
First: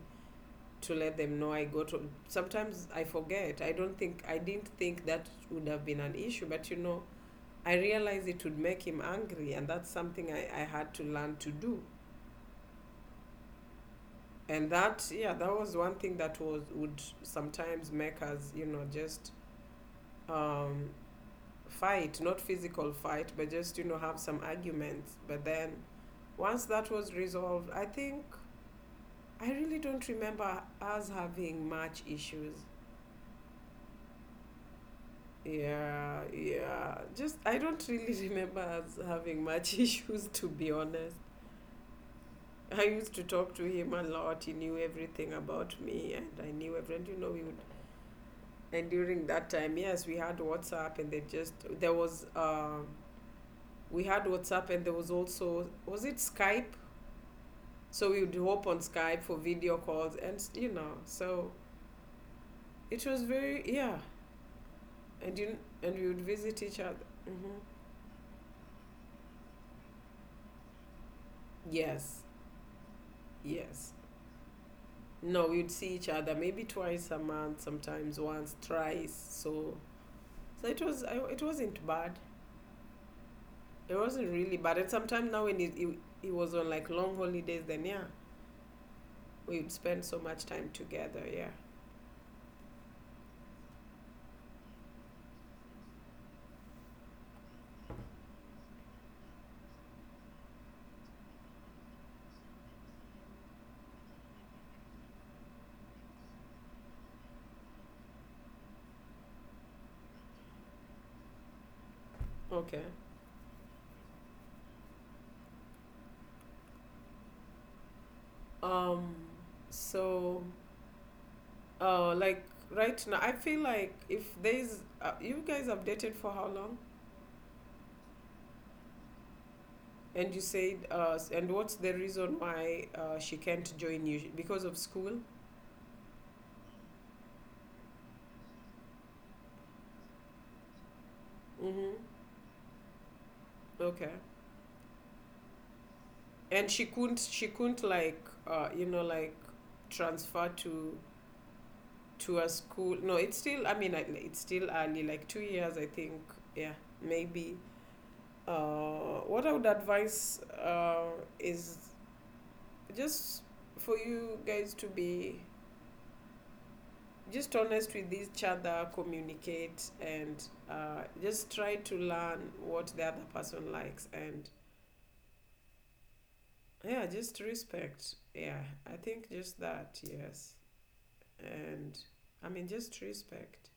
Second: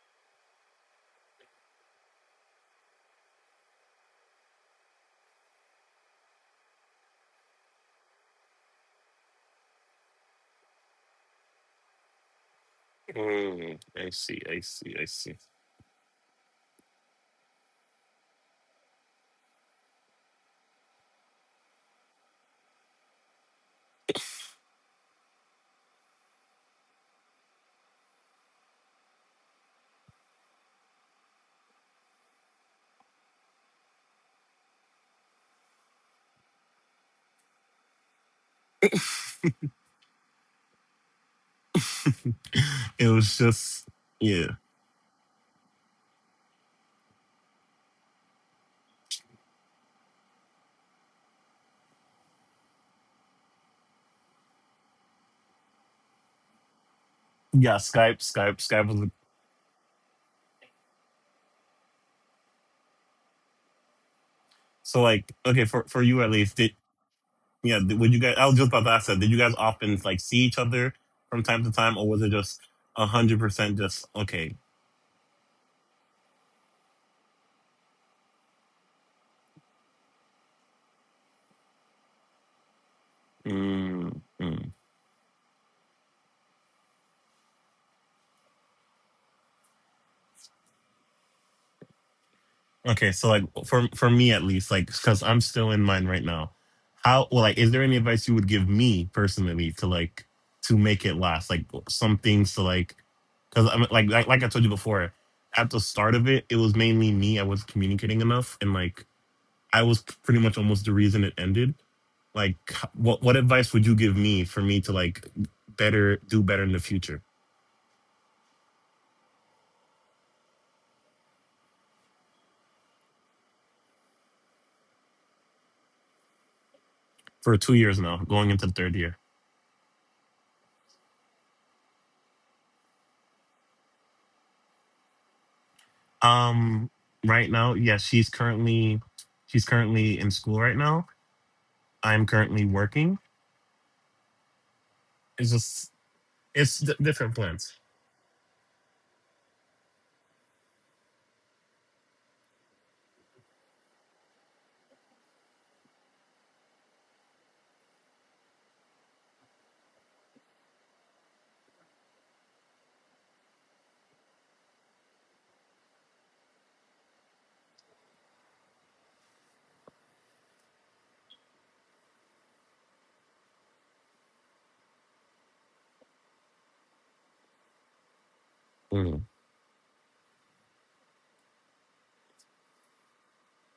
B: to let them know I got home. Sometimes I forget. I didn't think that would have been an issue, but, you know, I realized it would make him angry, and that's something I had to learn to do.
A: Mm, I see. I
B: And
A: see. I
B: that, yeah,
A: see.
B: that was one thing that was would sometimes make us, you know, just um fight. Not physical fight, but just, you know, have some arguments. But then once that was resolved, I think I really don't remember us having much issues. Yeah, yeah. Just, I don't really (laughs) remember us having much (laughs) issues, to be honest. I
A: (laughs) It
B: used to
A: was
B: talk to
A: just
B: him a lot.
A: yeah.
B: He knew everything about me, and I knew everything. You know, we would. And during that time, yes, we had WhatsApp, and they just there was. We had WhatsApp, and there was also, was it Skype?
A: Yeah,
B: So
A: Skype,
B: we would
A: Skype,
B: hop on
A: Skype was the-
B: Skype for video calls, and, you know, so it was very, yeah.
A: so like
B: And you
A: okay, for
B: and
A: for
B: we would
A: you at least.
B: visit
A: Did.
B: each other.
A: Yeah? Did, would you guys? I was just about to ask that. Did you guys often like see each other from time to time, or
B: Yes,
A: was it just 100%
B: yes.
A: just okay?
B: No, we'd see each other maybe twice a month, sometimes once, thrice. So, so it was. I, it wasn't bad. It
A: Mm,
B: wasn't really
A: mm.
B: bad. And sometimes now when it was on, like, long holidays, then, yeah, we would spend so much time together. Yeah.
A: Okay, so like for me at least, like because I'm still in mine right now. How well, like, is there any advice you would give me personally to like to make it last? Like some things to like, because I'm like I told you before, at the start of it, it was mainly me. I was communicating enough and like I was pretty much almost the reason it ended. Like,
B: Okay.
A: what advice would you give me for me to like better do better in the future?
B: Um. So, like, right now, I feel like if there's, you guys have dated for how long?
A: For 2 years now, going into the third year.
B: And you said, and what's the reason why, she can't join you? Because of school?
A: Um, right now, yes, she's currently in school right now.
B: Mm-hmm.
A: I'm currently working.
B: Okay.
A: It's just,
B: And
A: different
B: she
A: plans.
B: couldn't, like, you know, like, transfer to a school. No, it's still, I mean, it's still early, like 2 years, I think. Yeah, maybe. What I would advise, is just for you guys to be just honest with each other, communicate, and, just try to learn what the other person likes. And yeah, just respect. Yeah, I
A: Mm.
B: think just that, yes. And I mean, just respect.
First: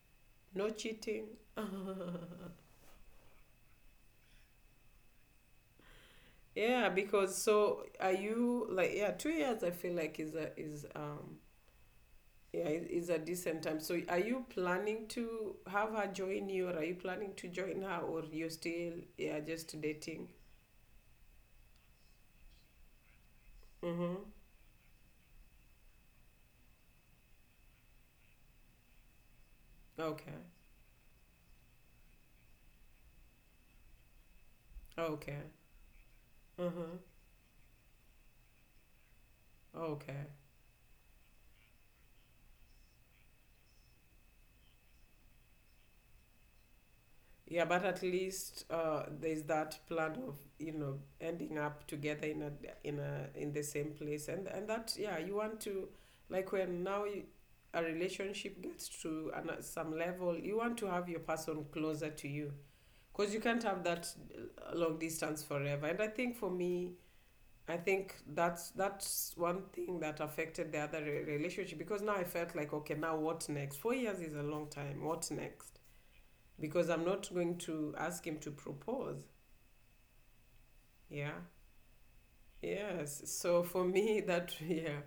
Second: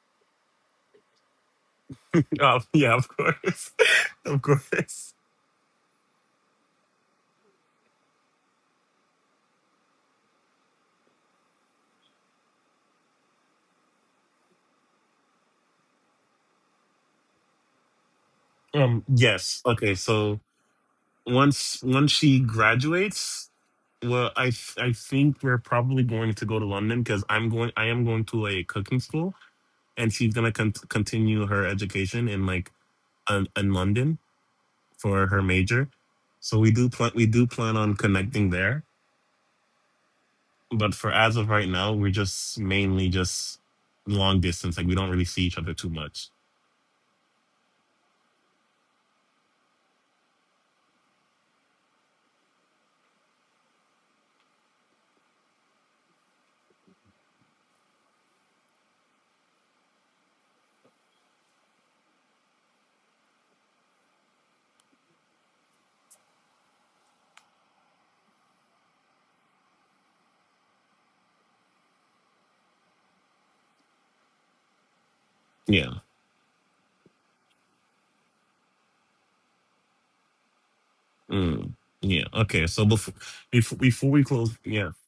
B: No cheating.
A: Oh, (laughs)
B: (laughs)
A: yeah, of course. (laughs) Of course.
B: Yeah, because so are you, like, yeah, 2 years I feel like is is, yeah, is a decent time. So, are you planning to have her join you, or are you planning to join her, or you're still, yeah,
A: Yes.
B: just
A: Okay,
B: dating?
A: so once she graduates.
B: Mm-hmm.
A: Well, I think we're probably going to go to London because I'm going. I am going to a cooking school, and she's
B: Okay.
A: gonna continue her education in like in London for her
B: Okay.
A: major. So
B: Mm-hmm.
A: We do plan on connecting there,
B: Okay.
A: but for as of right now, we're just mainly just long distance. Like we don't really see each other too much.
B: Yeah, but at least, there's that plan of, you know, ending up together in a in the same place, and that, yeah, you want to, like, when now you, a relationship gets to an, some level, you want to have your person closer to you because you can't have that, long distance forever. And I think for me, I think that's one thing that affected the other relationship, because now I felt like, okay, now what next? 4 years is a long time. What next?
A: Yeah.
B: Because I'm not going to ask him to propose. Yeah.
A: Mm. Yeah. Okay. So
B: Yes. So for
A: before
B: me
A: we
B: that
A: close,
B: (laughs)
A: yeah.
B: yeah,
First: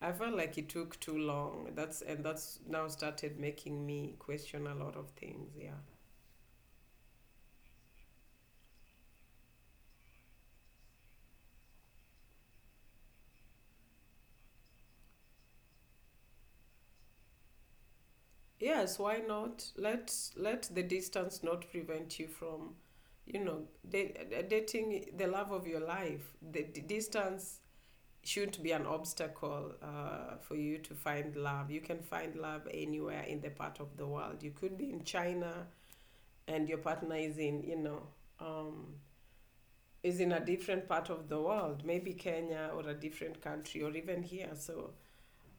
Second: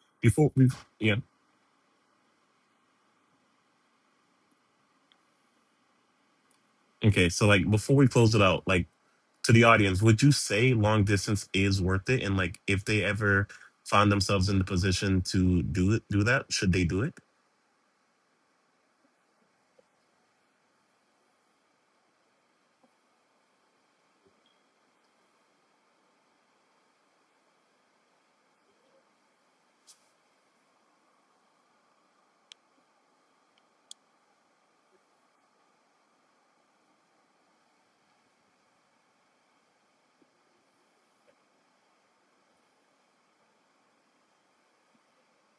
B: I felt
A: Before
B: like it
A: we
B: took
A: yeah.
B: too long. That's now started making me question a lot of things. Yeah.
A: Okay. So like before we close it out, like, to the audience, would you say long distance is worth it? And like, if they ever find themselves in the position to do it, do that, should they do it?
B: Yes, why not? Let the distance not prevent you from, you know, dating the love of your life. The distance shouldn't be an obstacle, for you to find love. You can find love anywhere in the part of the world. You could be in China and your partner is in, you know, um, is in a different part of the world, maybe Kenya or a different country, or even here. So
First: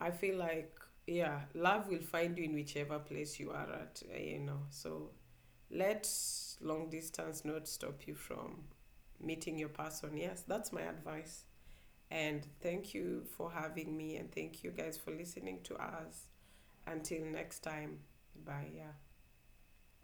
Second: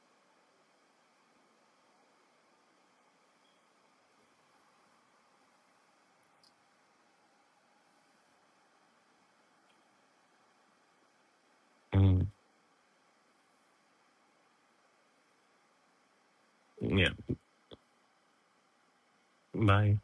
B: I feel like, yeah, love will find you in whichever place you are at, you know. So let long distance not stop you from meeting your person. Yes, that's my advice.
A: Mm,
B: And thank you for having me, and thank you guys for listening to us.
A: yeah.
B: Until next time, bye. Yeah.
A: Bye.